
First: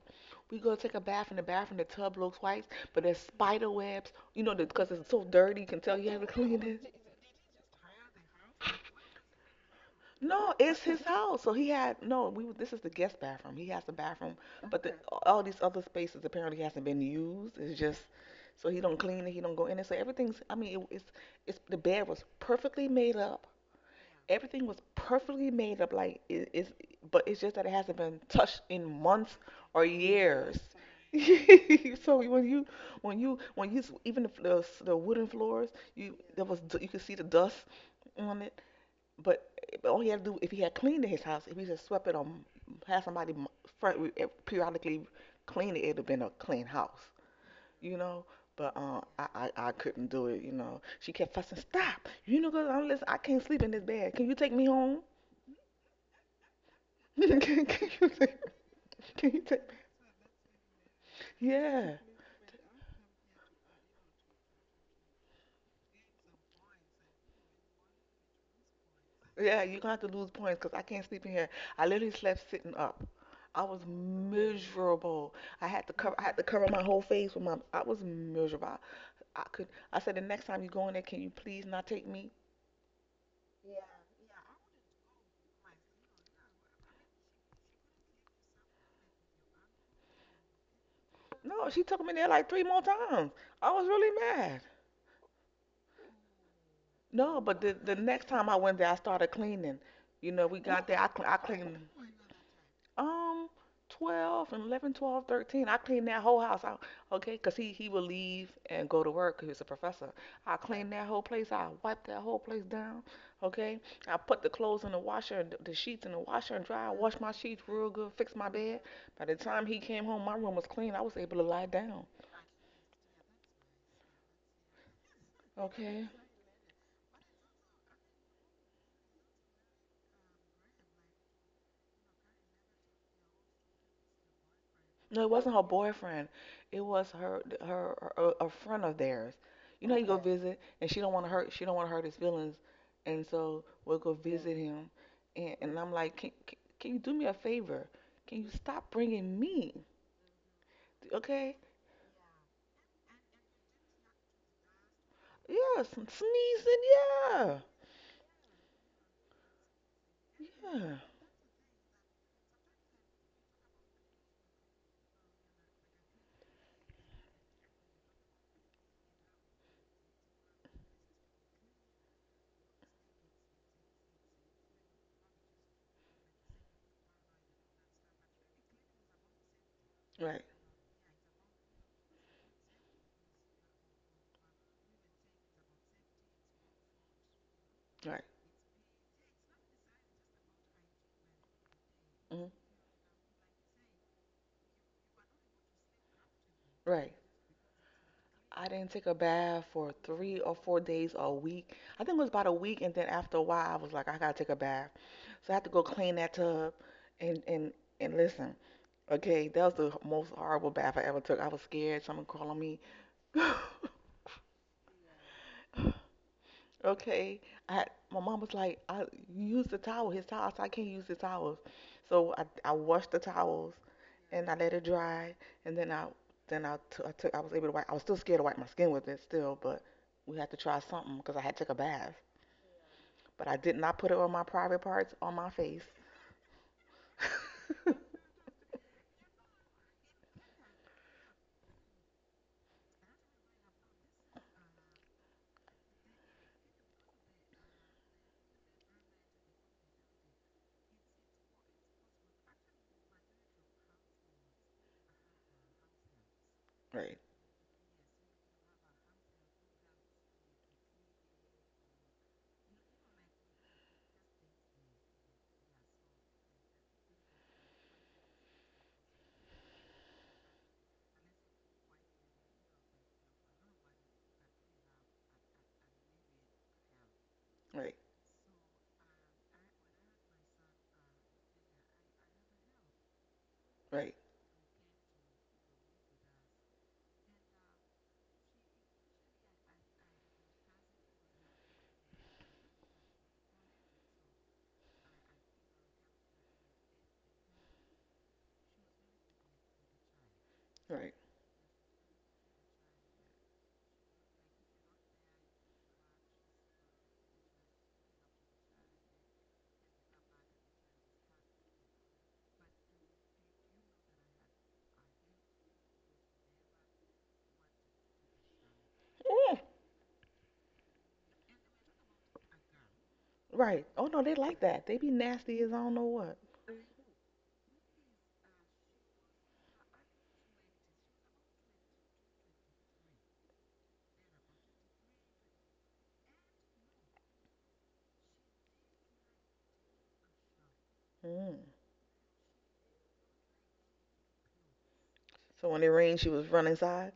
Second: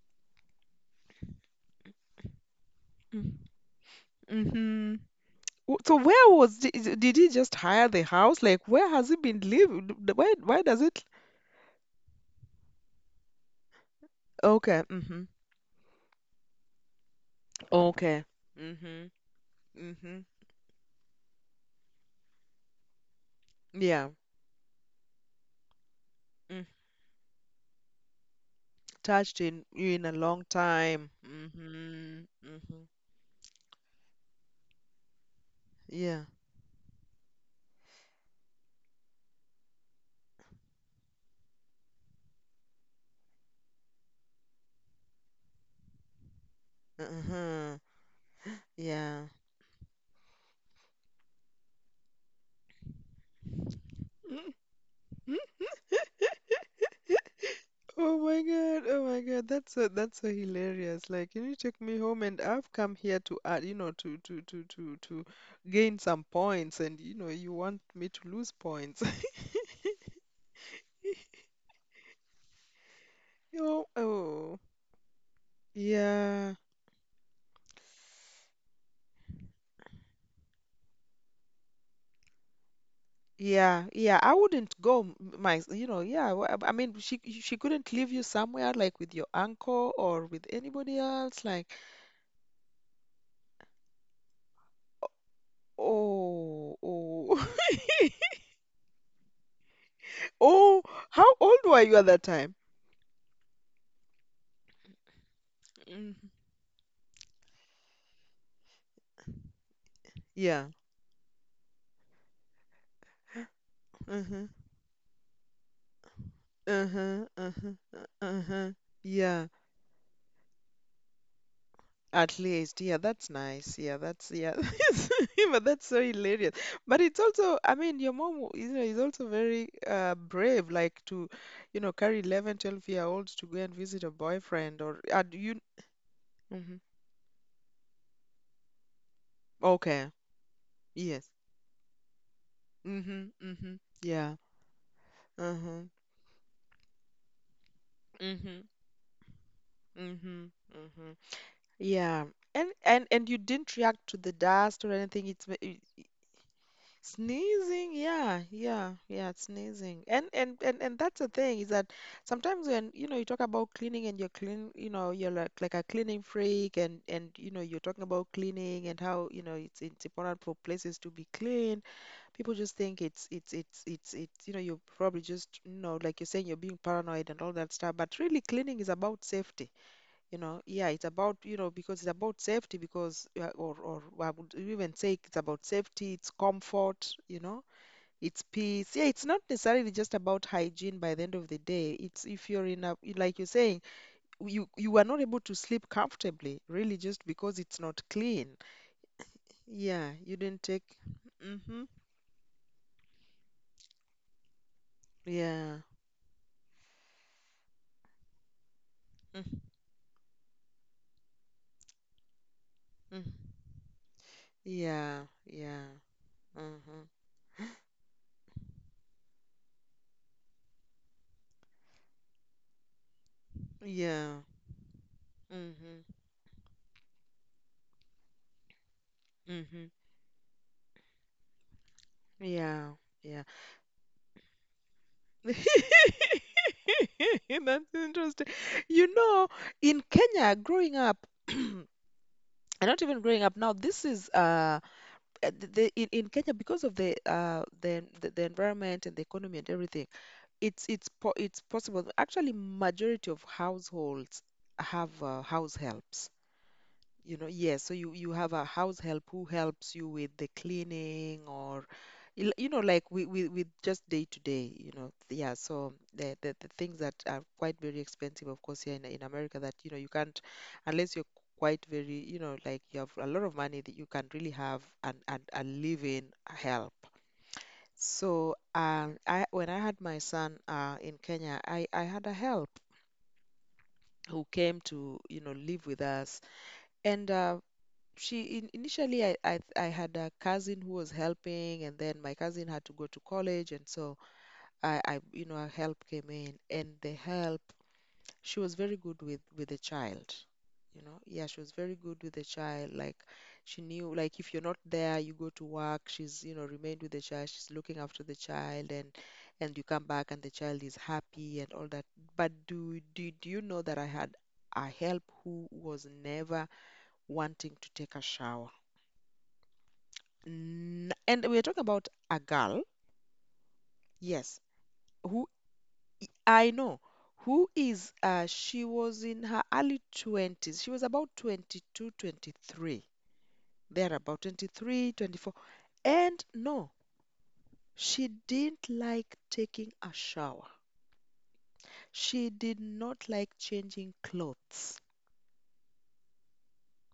Speaker 2: We go take a bath in the bathroom. The tub looks white, but there's spider webs. You know, because
Speaker 1: Mm-hmm.
Speaker 2: it's so dirty, you can
Speaker 1: So
Speaker 2: tell you had to
Speaker 1: where was
Speaker 2: clean it.
Speaker 1: did he just hire the house? Like, where has he been living?
Speaker 2: No,
Speaker 1: Why
Speaker 2: it's
Speaker 1: does
Speaker 2: his
Speaker 1: it?
Speaker 2: house. So he had no. We, this is the guest bathroom. He has the bathroom, but
Speaker 1: Okay.
Speaker 2: the,
Speaker 1: Mm-hmm.
Speaker 2: all these other spaces apparently hasn't been used. It's just,
Speaker 1: Okay.
Speaker 2: so he don't
Speaker 1: Mm-hmm.
Speaker 2: clean it. He don't go in it. So
Speaker 1: Mm-hmm.
Speaker 2: everything's. I mean, it, it's the bed was perfectly made up.
Speaker 1: Yeah.
Speaker 2: Everything was perfectly made up. Like it,
Speaker 1: Mm.
Speaker 2: it's, but it's just that it hasn't been touched in months
Speaker 1: Touched in
Speaker 2: or
Speaker 1: you in a long
Speaker 2: years.
Speaker 1: time. Mm-hmm.
Speaker 2: So when you,
Speaker 1: Mm-hmm.
Speaker 2: when you, when you, even the wooden floors, you,
Speaker 1: Yeah.
Speaker 2: there was, you could see the dust on it. But but all he had to do, if he had cleaned his house, if he just swept it or had somebody m- fr- periodically clean it, it'd have been a clean house,
Speaker 1: Uh-huh.
Speaker 2: you know. But
Speaker 1: Yeah.
Speaker 2: I couldn't do it, you know. She kept fussing. Stop! You know, girl, I'm, listen, I can't sleep in this bed. Can you take me home? Can you take?
Speaker 1: Oh my
Speaker 2: Can you
Speaker 1: God,
Speaker 2: take?
Speaker 1: that's so, that's so hilarious. Like, can you take
Speaker 2: Yeah,
Speaker 1: me home? And I've come here to add, you know, to gain some points, and you know, you want me to lose points.
Speaker 2: yeah. You're gonna have to lose points 'cause I can't sleep in here. I literally slept sitting up. I was
Speaker 1: Oh, oh,
Speaker 2: miserable. I had to cover. I had to
Speaker 1: yeah,
Speaker 2: cover my whole face with my. I was miserable. I could. I said, the next time you go in there, can you please not take me?
Speaker 1: yeah, yeah. I wouldn't go, my, you know, I mean, she couldn't leave you somewhere, like with your uncle or with anybody else.
Speaker 2: No,
Speaker 1: Like,
Speaker 2: she took me there like three more times. I was really mad.
Speaker 1: oh,
Speaker 2: No,
Speaker 1: oh.
Speaker 2: but the next time I went there, I started cleaning. You know, we
Speaker 1: Oh,
Speaker 2: got there. I
Speaker 1: how old were
Speaker 2: cleaned
Speaker 1: you at that time?
Speaker 2: um 12 and 11, 12, 13. I cleaned
Speaker 1: Mm.
Speaker 2: that whole house out, okay, because he would leave and go to work 'cause he was a professor. I
Speaker 1: Yeah.
Speaker 2: cleaned that whole place out. I wiped that whole place down. Okay, I put the
Speaker 1: Uh-huh.
Speaker 2: clothes in the washer, and the sheets in the washer and dryer, washed
Speaker 1: Uh-huh.
Speaker 2: my sheets
Speaker 1: Uh-huh.
Speaker 2: real good, fixed my
Speaker 1: Uh-huh.
Speaker 2: bed. By the
Speaker 1: Yeah.
Speaker 2: time he came home, my room was clean. I was able to lie down.
Speaker 1: At least. Yeah, that's nice. Yeah, that's yeah. But that's so
Speaker 2: Okay.
Speaker 1: hilarious. But it's also, I mean, your mom, you know, is also very brave, like to, you know, carry 11, 12 year olds to go and visit a boyfriend, or
Speaker 2: No, it
Speaker 1: do
Speaker 2: wasn't
Speaker 1: you.
Speaker 2: her boyfriend.
Speaker 1: Hmm.
Speaker 2: It was her, her, her a friend of theirs. You know, how you
Speaker 1: Okay.
Speaker 2: go. Okay, visit, and she don't want to
Speaker 1: Yes.
Speaker 2: hurt. She don't want to hurt his feelings, and
Speaker 1: Mm-hmm.
Speaker 2: so
Speaker 1: Mm-hmm.
Speaker 2: we'll go. Yeah,
Speaker 1: Yeah.
Speaker 2: visit him. And
Speaker 1: Uh-huh.
Speaker 2: I'm like, can you do me a favor? Can you
Speaker 1: Mm-hmm.
Speaker 2: stop bringing me?
Speaker 1: Mm-hmm. Mm-hmm.
Speaker 2: Okay?
Speaker 1: Yeah. And you didn't react to the dust or anything.
Speaker 2: Yeah, some sneezing. Yeah,
Speaker 1: Sneezing. Yeah, yeah, yeah, it's sneezing. And and and
Speaker 2: yeah.
Speaker 1: and that's the thing, is that sometimes when you know, you talk about cleaning and you're clean, you know, you're like a cleaning freak, and you know, you're talking about cleaning and how, you know, it's important for places to be clean. People just think it's you know, you're probably just, you know, like you're saying, you're being paranoid and all that stuff, but really cleaning is about safety, you
Speaker 2: Right,
Speaker 1: know. Yeah, it's about, you know, because it's about safety because, yeah, or I would even say it's about safety, it's comfort, you know,
Speaker 2: right,
Speaker 1: it's peace. Yeah, it's not necessarily just about hygiene. By the end of the day, it's
Speaker 2: mm,
Speaker 1: if you're in a, like you're saying, you are not able to sleep comfortably really
Speaker 2: right.
Speaker 1: just because it's not clean.
Speaker 2: I didn't take a bath for
Speaker 1: Yeah, you
Speaker 2: three or
Speaker 1: didn't
Speaker 2: four
Speaker 1: take.
Speaker 2: days or a week.
Speaker 1: Mm-hmm.
Speaker 2: I think it was about a week, and then after a while, I was like, I gotta take a bath. So I had to
Speaker 1: Yeah.
Speaker 2: go clean that tub, and and and listen. Okay,
Speaker 1: Mm-hmm.
Speaker 2: that was the most horrible bath I ever took. I was scared someone crawled on me.
Speaker 1: Yeah, yeah. Mm-hmm.
Speaker 2: Okay, I my mom was like, I you use the towel, his towels. I can't use the towels. So I washed the towels
Speaker 1: Yeah.
Speaker 2: and I let it dry, and then
Speaker 1: Mm-hmm.
Speaker 2: I, then I t- I took I was able to wipe. I was still scared to wipe my skin with it still, but
Speaker 1: Mm-hmm.
Speaker 2: we had to try something because I had took a bath.
Speaker 1: Yeah, yeah.
Speaker 2: But I did not put it on my private parts on my face.
Speaker 1: That's interesting. You know, in Kenya, growing up, and not even growing up, now, this is in Kenya, because of the environment and the economy and everything, it's po it's possible. Actually, majority of households have house helps.
Speaker 2: Right,
Speaker 1: You know, yes, so you have a house help who helps you with the cleaning or you know, like we with just day to day, you know. Yeah, so the, the things that are quite very expensive of course here in America, that you know, you can't unless you're quite very, you know, like you have a lot of money, that you can really have and a live-in help.
Speaker 2: right,
Speaker 1: So um, I when I had my son in Kenya, I had a help
Speaker 2: right,
Speaker 1: who came to, you know, live with us. And initially I had a cousin who was helping, and then my cousin had to go to college. And so I a help came in. And the help, she was very good with the child, you know. Yeah, she was very good with the child, like she knew, like, if you're not there, you go to work, she's, you know, remained with the child, she's looking after the child, and you come back and the child is happy and all that. But do you know that I had a help who was never wanting to take a shower?
Speaker 2: right.
Speaker 1: And we're talking about a girl,
Speaker 2: Right. Oh no, they like
Speaker 1: yes,
Speaker 2: that. They be
Speaker 1: who,
Speaker 2: nasty as I don't know what.
Speaker 1: I know, she was in her early 20s. She was about 22, 23. There about 23, 24. And no, she didn't like taking a shower.
Speaker 2: Mm.
Speaker 1: She did not like changing clothes.
Speaker 2: So when it rained, she was running inside.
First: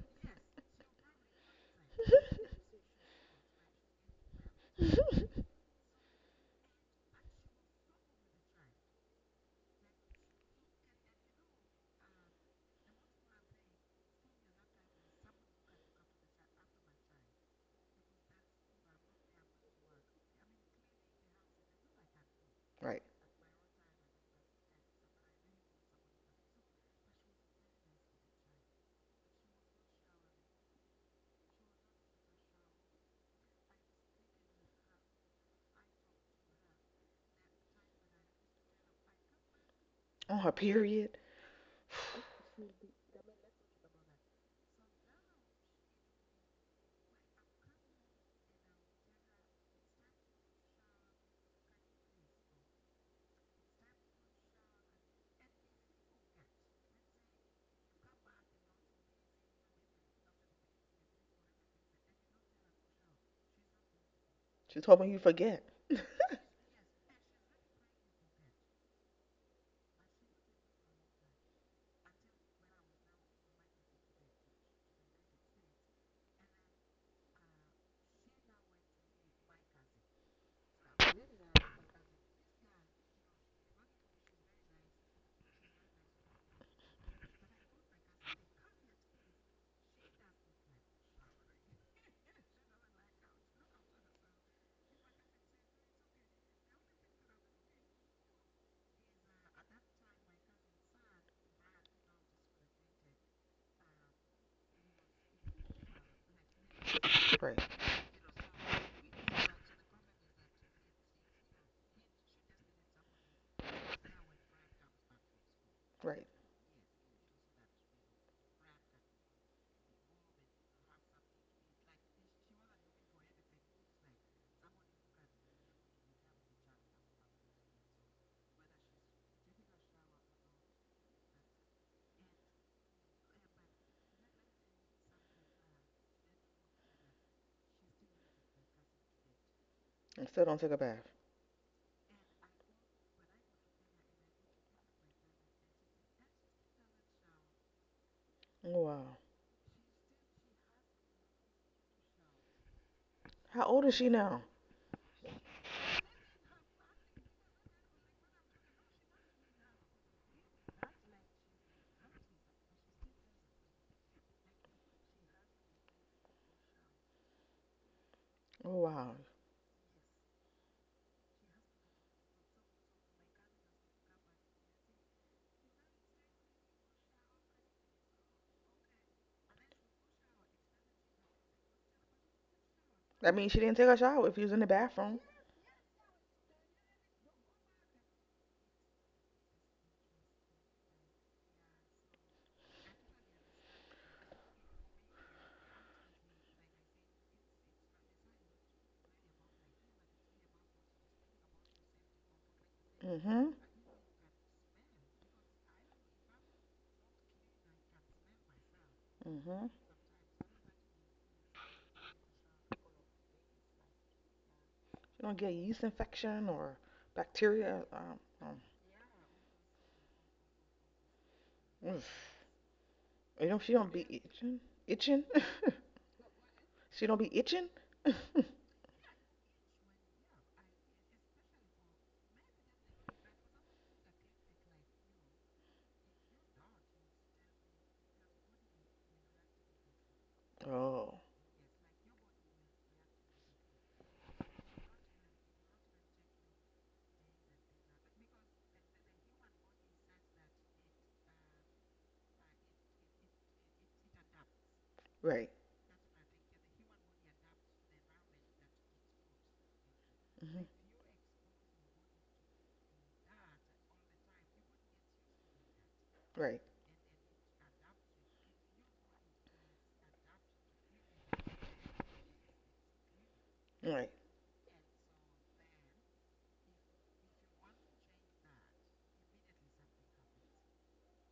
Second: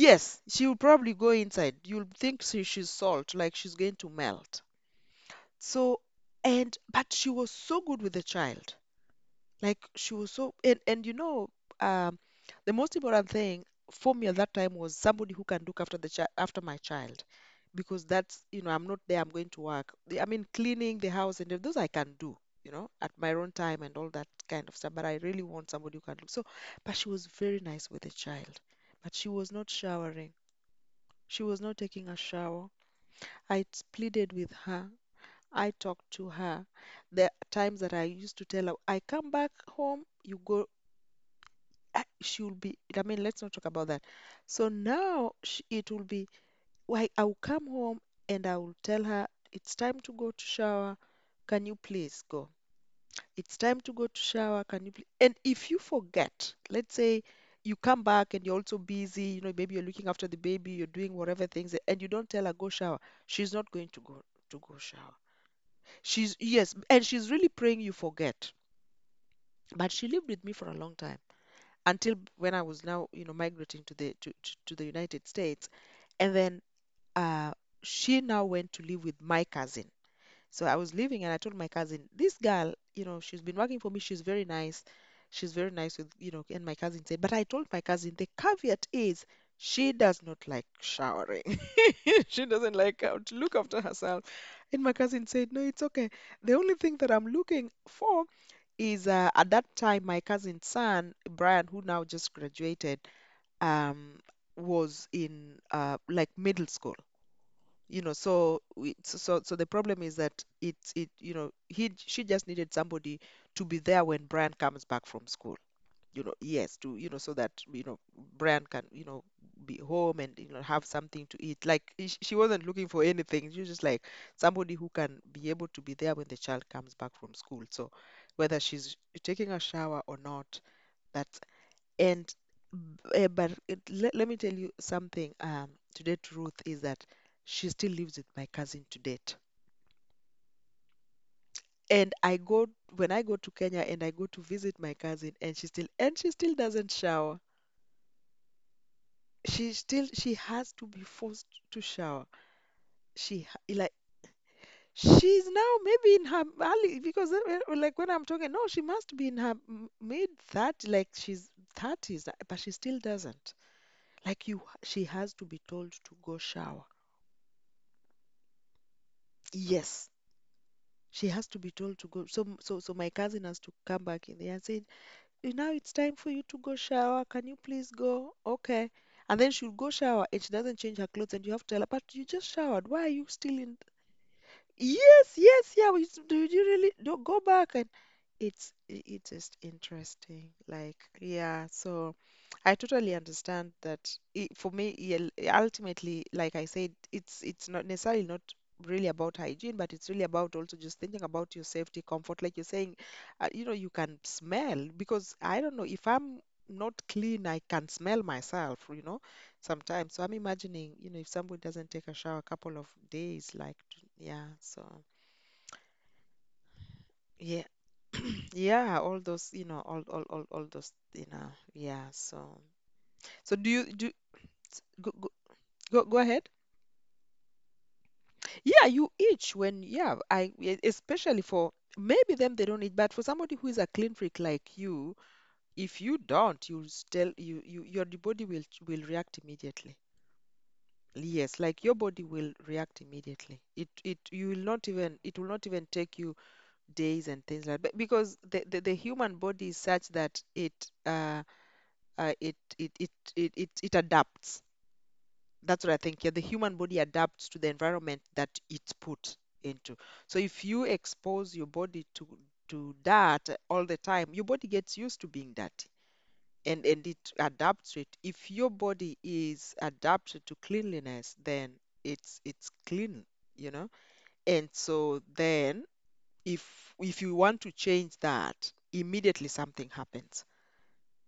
Speaker 1: Yes, she will probably go inside. You'll think she's salt, like she's going to melt. So, but she was so good with the child. Like she was so, and you know, um, the most important thing for me at that time was somebody who can look after the child, after my child, because that's you know I'm not there. I'm going to work. I mean, cleaning the house and those I can do. You know,
Speaker 2: Right.
Speaker 1: at my own time and all that kind of stuff. But I really want somebody who can look. So, but she was very nice with the child. But she was not showering. She was not taking a shower. I pleaded with her. I talked to her. The times that I used to tell her, I come back home,
Speaker 2: On
Speaker 1: you
Speaker 2: her
Speaker 1: go.
Speaker 2: period.
Speaker 1: She will be, I mean, let's not talk about that. It will be, why, I will come home and I will tell her, it's time to go to shower, can you please go? It's time to go to shower, can you please? And if you forget, let's say you come back and you're also busy, you know, maybe you're looking after the baby, you're doing whatever things, and you don't tell her go shower, she's not going to go
Speaker 2: She's hoping
Speaker 1: shower.
Speaker 2: you forget.
Speaker 1: She's, yes, and she's really praying you forget. But she lived with me for a long time, until when I was now, you know, migrating to the United States. And then uh, she now went to live with my cousin. So I was living, and I told my cousin, this girl, you know, she's been working for me, she's very nice. She's very nice with, you know. And my cousin said, but I told my cousin, the caveat is she does not like showering. She doesn't like how to look after herself. And my cousin said, no, it's okay. The only thing that I'm looking for is, at that time my cousin's son Brian, who now just graduated, um, was in, like, middle school.
Speaker 2: Right.
Speaker 1: You know, so we, so so so the problem is that it's it you know, he she just needed somebody to be there when Brian comes back from school, you
Speaker 2: Right.
Speaker 1: know. Yes, to, you know, so that, you know, Brian can, you know, be home and, you know, have something to eat. Like, she wasn't looking for anything, she was just like somebody who can be able to be there when the child comes back from school. So whether she's taking a shower or not, that's— and, but let me tell you something, to date, Ruth, is that she still lives with my cousin to date.
Speaker 2: And still don't take a bath.
Speaker 1: And I go, when I go to Kenya and I go to visit my cousin, and she still doesn't shower.
Speaker 2: Oh wow.
Speaker 1: She has to be forced to shower.
Speaker 2: How old
Speaker 1: Like,
Speaker 2: is she now?
Speaker 1: she's now maybe in her early, because, like when I'm talking, no, she must be in her mid 30, like she's 30s, but she still doesn't. Like, you, she has to be told to go shower.
Speaker 2: Oh wow.
Speaker 1: Yes, she has to be told to go. So my cousin has to come back in there and say, "You now it's time for you to go shower. Can you please go? Okay." And then she'll go shower and she doesn't change her clothes and you have to tell her, but you just showered, why are you
Speaker 2: That means
Speaker 1: still
Speaker 2: she didn't
Speaker 1: in—
Speaker 2: take a shower if she was in the bathroom.
Speaker 1: Yes, yes, yeah. We used to do, you really don't go back, and it's just interesting. Like, yeah, so I totally understand that for me, yeah, ultimately, like I said, it's not necessarily not really about hygiene, but it's really about also just thinking about your safety, comfort. Like you're saying,
Speaker 2: Mm-hmm.
Speaker 1: you know, you can smell, because I don't know, if I'm not clean, I can smell myself, you know,
Speaker 2: Mm-hmm.
Speaker 1: sometimes. So I'm imagining, you know, if somebody doesn't take a shower a couple of days, like, yeah, so
Speaker 2: She don't get yeast infection or
Speaker 1: yeah,
Speaker 2: bacteria.
Speaker 1: yeah, all those, you know, all those, you know,
Speaker 2: Mm.
Speaker 1: yeah. So,
Speaker 2: You know
Speaker 1: so
Speaker 2: she
Speaker 1: do
Speaker 2: don't
Speaker 1: you do
Speaker 2: be itching.
Speaker 1: go
Speaker 2: Itching.
Speaker 1: go ahead?
Speaker 2: She don't be itching.
Speaker 1: Yeah, you itch when— yeah, I especially for maybe them they don't eat, but for somebody who is a clean freak like you, if you don't, you, your body will react immediately.
Speaker 2: Oh.
Speaker 1: Yes, like your body will react immediately. It you will not even, take you days and things like that, because the human body is such that uh, uh it, it it it it adapts.
Speaker 2: Right.
Speaker 1: That's what I think. Yeah, the human body adapts to the environment that it's put into. So
Speaker 2: Mhm.
Speaker 1: if you expose your body to dirt all the time, your body gets used to being dirty,
Speaker 2: Right.
Speaker 1: and it adapts to it. If your body is adapted to cleanliness, then it's clean, you know.
Speaker 2: Right.
Speaker 1: And so then, if you want to change that, immediately something happens.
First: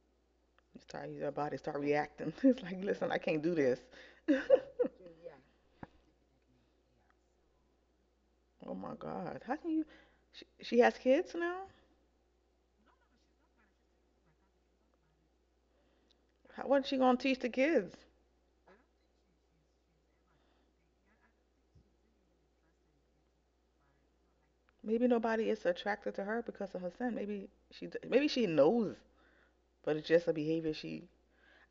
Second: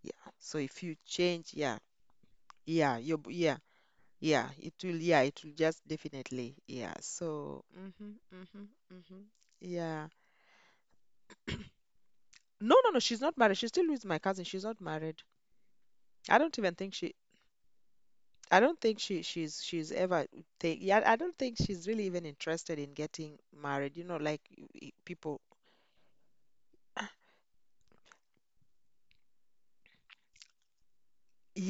Speaker 1: Yeah. So
Speaker 2: You
Speaker 1: if you
Speaker 2: start, your
Speaker 1: change,
Speaker 2: body
Speaker 1: yeah,
Speaker 2: start reacting. It's like,
Speaker 1: yeah,
Speaker 2: listen, I can't do
Speaker 1: yeah,
Speaker 2: this.
Speaker 1: yeah, it will just definitely, yeah. So mm-hmm, mm-hmm,
Speaker 2: Oh my
Speaker 1: mm-hmm.
Speaker 2: God. How can you?
Speaker 1: Yeah.
Speaker 2: She has kids now?
Speaker 1: No, no, no, she's not married. She's still with my cousin. She's not married. I don't
Speaker 2: How,
Speaker 1: even
Speaker 2: what's
Speaker 1: think
Speaker 2: she
Speaker 1: she—
Speaker 2: gonna teach the kids?
Speaker 1: she's ever think, yeah, I don't think she's really even interested in getting married. You know, like,
Speaker 2: Maybe
Speaker 1: people.
Speaker 2: nobody is attracted to her because of her son. Maybe she, d- maybe she knows, but it's just a behavior she.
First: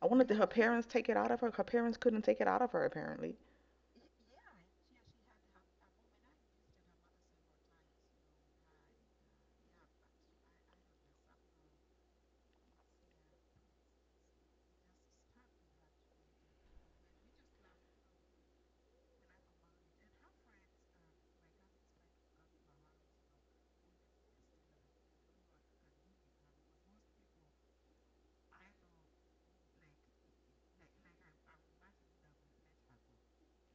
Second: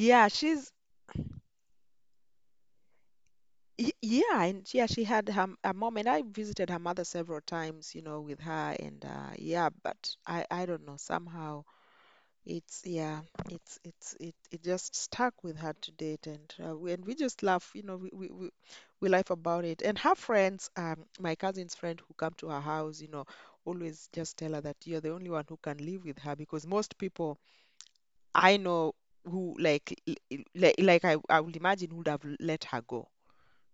Speaker 2: I wonder did her
Speaker 1: she's
Speaker 2: parents take it out of her? Her parents couldn't take it out of her apparently.
Speaker 1: yeah, and yeah, she had her a mom, and I visited her mother several times, you know, with her, and yeah, but I don't know somehow. It's yeah, it it just stuck with her to date, and we just laugh, you know, we laugh about it. And her friends, my cousin's friend who come to her house, you know, always just tell her that you're the only one who can live with her, because most people I know who, like I would imagine, would have let her go,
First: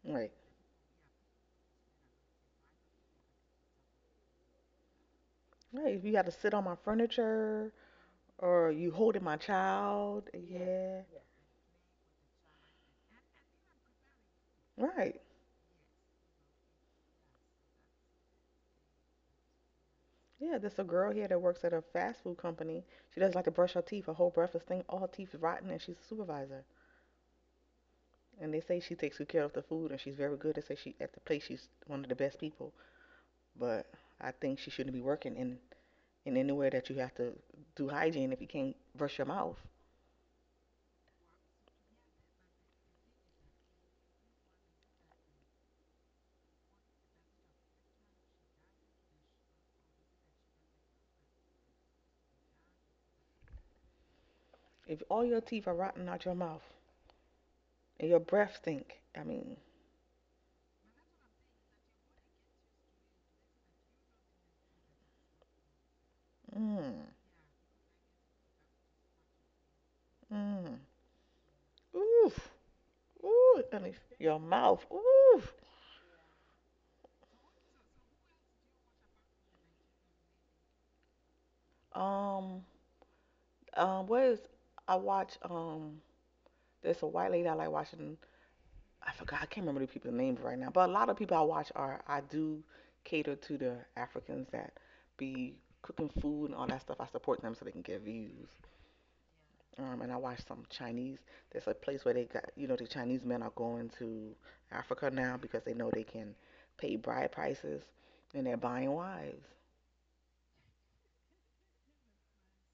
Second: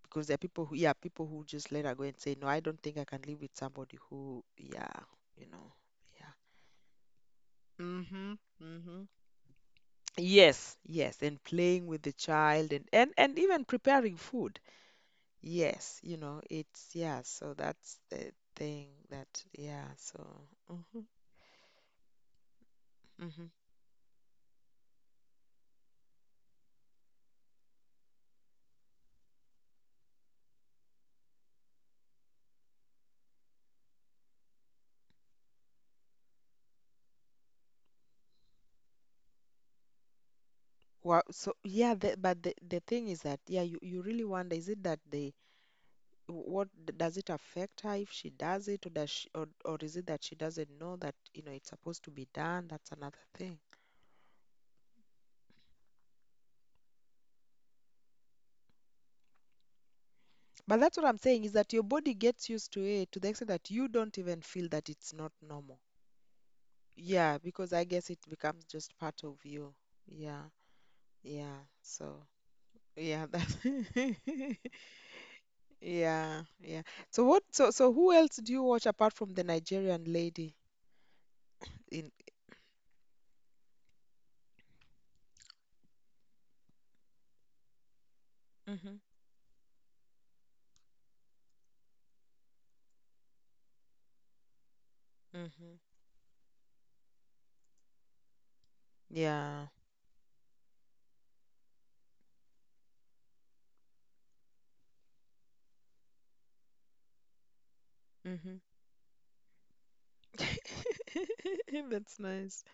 Speaker 1: because
Speaker 2: Right.
Speaker 1: there are people who, yeah, people who just let her go and say, no, I don't think I can live with somebody who, yeah, you know,
Speaker 2: Right. If you had
Speaker 1: yeah,
Speaker 2: to sit on my furniture
Speaker 1: mm-hmm,
Speaker 2: or you
Speaker 1: mm-hmm.
Speaker 2: holding my child.
Speaker 1: Yes,
Speaker 2: Yeah.
Speaker 1: yes, and playing with the child and even preparing food.
Speaker 2: Right.
Speaker 1: Yes, you know, it's, yeah, so that's the thing that, yeah, so.
Speaker 2: Yeah, there's a
Speaker 1: Mhm.
Speaker 2: girl here that works at a fast food company. She doesn't
Speaker 1: Mhm.
Speaker 2: like to brush her teeth. Her whole breakfast thing, all her teeth rotten, and she's a supervisor. And they say she takes good care of the food, and she's very good. They say she, at the place she's one of the best people. But I think she shouldn't be working in anywhere that you have to do hygiene if you can't brush your mouth.
Speaker 1: Well, so, yeah, but the thing is that, yeah, you really wonder, is it that they— what does it affect her if she does it? Or does she? Or is it that she doesn't know that, you know, it's supposed to be done? That's another thing.
Speaker 2: If all your teeth are rotten out your mouth and your breath stink, I mean,
Speaker 1: But that's what I'm saying, is that your body gets used to it to the extent that you don't even feel that it's not normal.
Speaker 2: mm,
Speaker 1: Yeah, because I guess it becomes just part of you. Yeah,
Speaker 2: mm,
Speaker 1: yeah. So,
Speaker 2: oof,
Speaker 1: yeah,
Speaker 2: ooh, I mean,
Speaker 1: that.
Speaker 2: your mouth, oof.
Speaker 1: Yeah, yeah. So what? So who else do you watch apart from the Nigerian lady in?
Speaker 2: Um, where is I watch There's a white lady I like watching.
Speaker 1: Mm-hmm,
Speaker 2: I forgot. I can't remember the people's names right now. But a lot of people I watch are, I do cater to the Africans that be
Speaker 1: mm-hmm.
Speaker 2: cooking food and all that stuff. I support them so they can get views.
Speaker 1: Yeah.
Speaker 2: And I watch some Chinese. There's a place where they got, you know, the Chinese men are going to Africa now because they know they can pay bride prices and
Speaker 1: Mm-hmm.
Speaker 2: they're buying wives.
Speaker 1: That's nice.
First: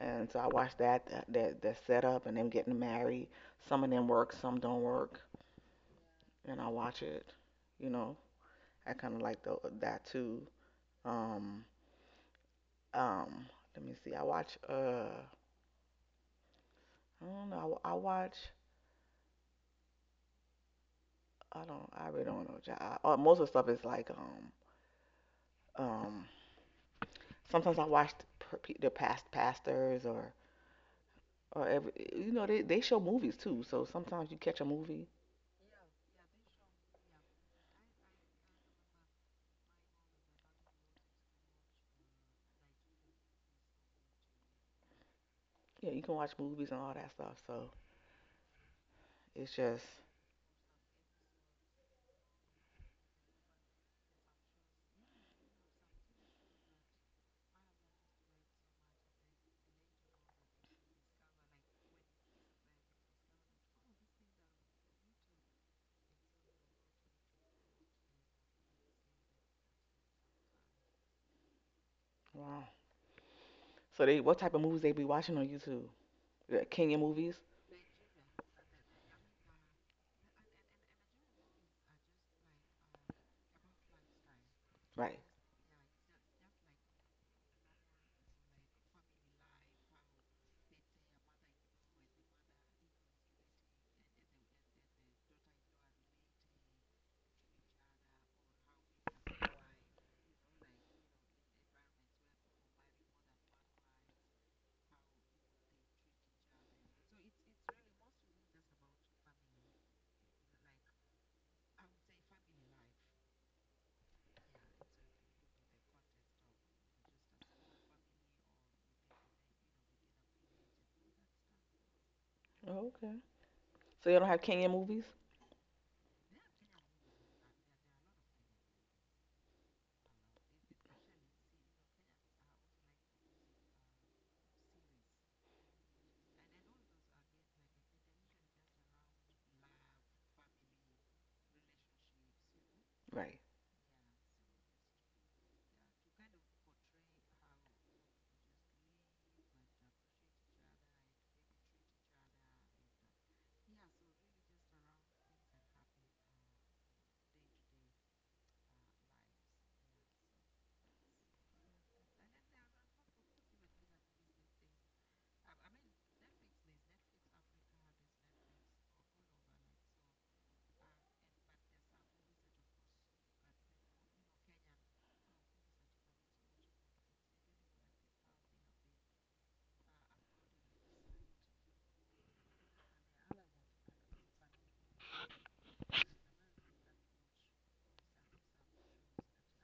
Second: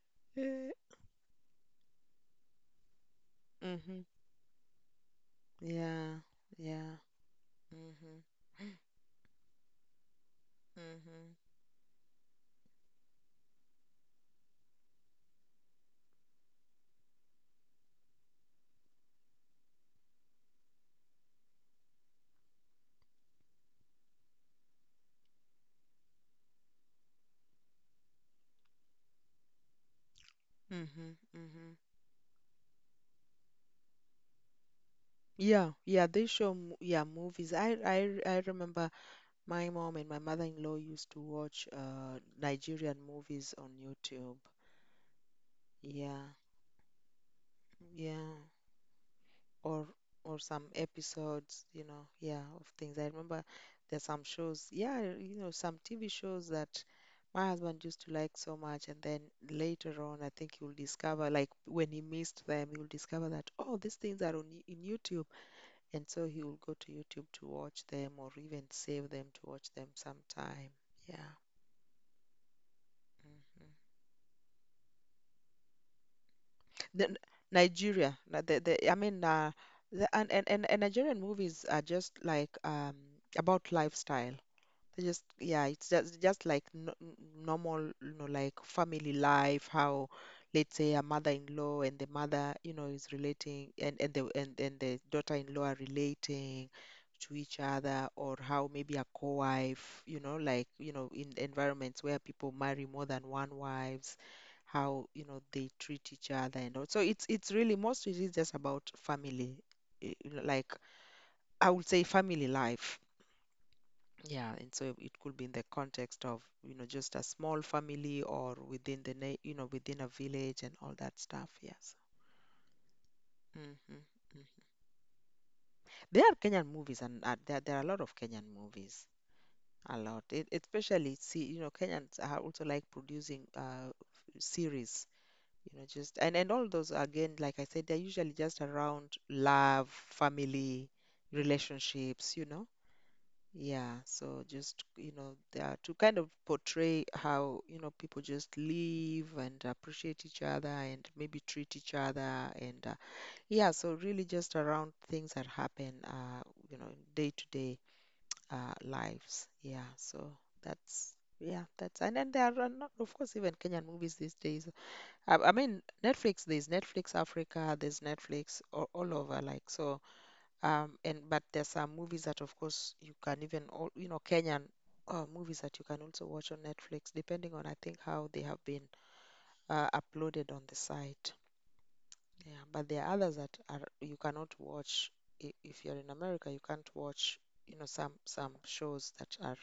Speaker 2: And so I watch that that that, that setup and them getting married. Some of
Speaker 1: Mm-hmm.
Speaker 2: them work, some don't work,
Speaker 1: Yeah,
Speaker 2: and I
Speaker 1: yeah.
Speaker 2: watch it. You know,
Speaker 1: Mm-hmm.
Speaker 2: I kind of like that too.
Speaker 1: Mm-hmm.
Speaker 2: Um, um, Let me see. I watch. I don't know. I watch. I don't. I really don't know. Most of the stuff is like. Um. Sometimes I watch the past pastors or
Speaker 1: Mm-hmm.
Speaker 2: or
Speaker 1: Mm-hmm.
Speaker 2: every. You know they show movies too. So sometimes you catch a movie.
Speaker 1: Yeah, yeah, they show m yeah movies. I remember, my mom and my mother-in-law used to watch, Nigerian movies on YouTube.
Speaker 2: Yeah, you can watch
Speaker 1: Yeah,
Speaker 2: movies and all that stuff. So
Speaker 1: yeah,
Speaker 2: it's
Speaker 1: or
Speaker 2: just
Speaker 1: or some episodes, you know, yeah, of things. I remember, there's some shows, yeah, you know, some TV shows that my husband used to like so much, and then later on, I think you'll discover, like when he missed them, you'll discover that, oh, these things are on in YouTube, and so he will go to YouTube to watch them, or even save them to watch them sometime. Yeah.
Speaker 2: wow.
Speaker 1: Mm-hmm.
Speaker 2: So they what type of movies they be watching on YouTube? The Kenyan
Speaker 1: The,
Speaker 2: movies,
Speaker 1: Nigeria, the I mean, and Nigerian movies are just like, about lifestyle. They
Speaker 2: right?
Speaker 1: just, yeah, it's just like, no, normal, you know, like family life. How, let's say, a mother-in-law and the mother, you know, is relating, and the daughter-in-law are relating to each other, or how maybe a co-wife, you know, like, you know, in environments where people marry more than one wives, how, you know, they treat each other, and all. So it's, really, most of it is just about family, eh, like, I would say, family life. Yeah, and so it could be in the context of, you know, just a small family or within the, na- you know, within a village and all that stuff. Yes.
Speaker 2: Oh, okay.
Speaker 1: Hmm.
Speaker 2: So you don't have Kenyan movies,
Speaker 1: There are Kenyan movies, and there are a lot of Kenyan movies. A lot, especially, see, you know, Kenyans are also like producing series, you know, just and all those, again, like I said, they're usually just around love, family, relationships, you know.
Speaker 2: right?
Speaker 1: Yeah, so just, you know, they are to kind of portray how, you know, people just live and appreciate each other and maybe treat each other, and, yeah, so really just around things that happen, you know, day to day, lives. Yeah, so that's yeah, that's, and then there are not, of course, even Kenyan movies these days. I mean, Netflix, there's Netflix Africa, there's Netflix all, over, like, so. And but there's some movies that, of course, you can even all, you know, Kenyan, movies that you can also watch on Netflix, depending on, I think, how they have been uploaded on the site. Yeah, but there are others that are, you cannot watch if you're in America. You can't watch, you know, some shows that are,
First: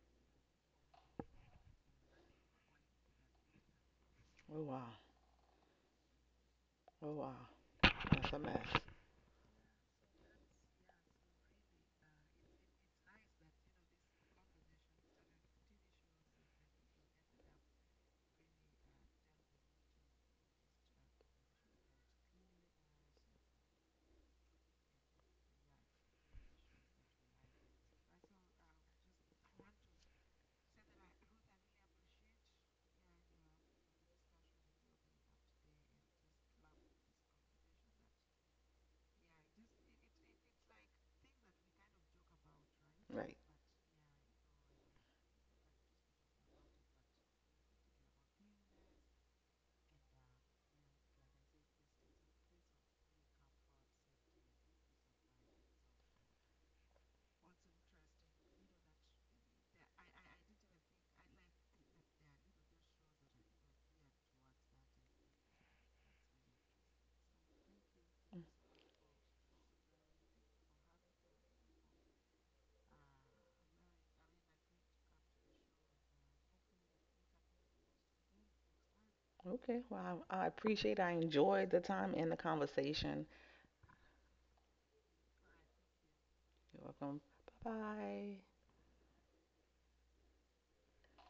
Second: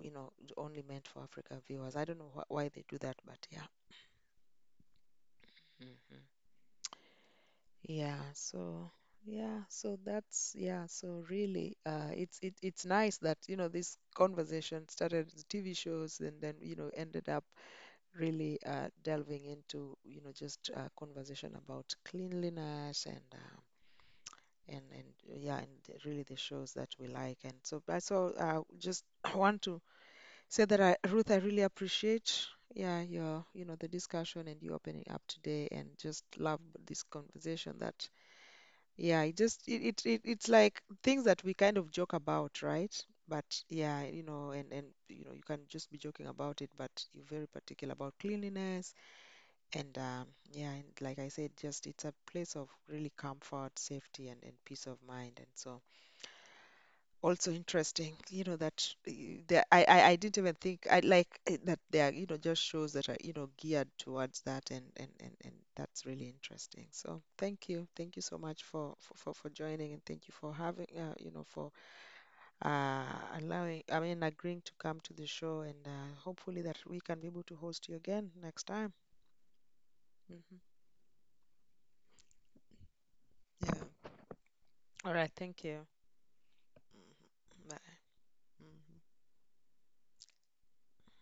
Speaker 1: you know, only meant for African viewers. I don't know wh why they do that, but yeah.
Speaker 2: Oh wow.
Speaker 1: Mhm.
Speaker 2: Oh wow.
Speaker 1: Yeah,
Speaker 2: That's a mess.
Speaker 1: so yeah, so really, it's nice that, you know, this conversation started with TV shows, and then, you know, ended up really, delving into, you know, just a conversation about cleanliness, and and and really, the shows that we like. And so I so just want to say that, I Ruth, I really appreciate, yeah, your, you know, the discussion and you opening up today, and just love this conversation, that yeah, it just it, it it it's like things that we kind of joke about, right?
Speaker 2: Right.
Speaker 1: But yeah, you know, and you know, you can just be joking about it, but you're very particular about cleanliness, and, yeah, and like I said, just, it's a place of really comfort, safety, and peace of mind. And so, also interesting, you know, that the I didn't even think, I like it that they are, you know, just shows that are, you know, geared towards that. And and that's really interesting. So, thank you, so much for for joining, and thank you for having, you know for uh allowing, I mean, agreeing to come to the show. And hopefully that we can be able to host you again next time.
Speaker 2: Okay. Well, I
Speaker 1: Hmm.
Speaker 2: appreciate it. I enjoyed the time and the conversation.
Speaker 1: Yeah, all right, thank you.
Speaker 2: You're welcome. Bye
Speaker 1: Mm, bye.
Speaker 2: bye.
Speaker 1: Mm.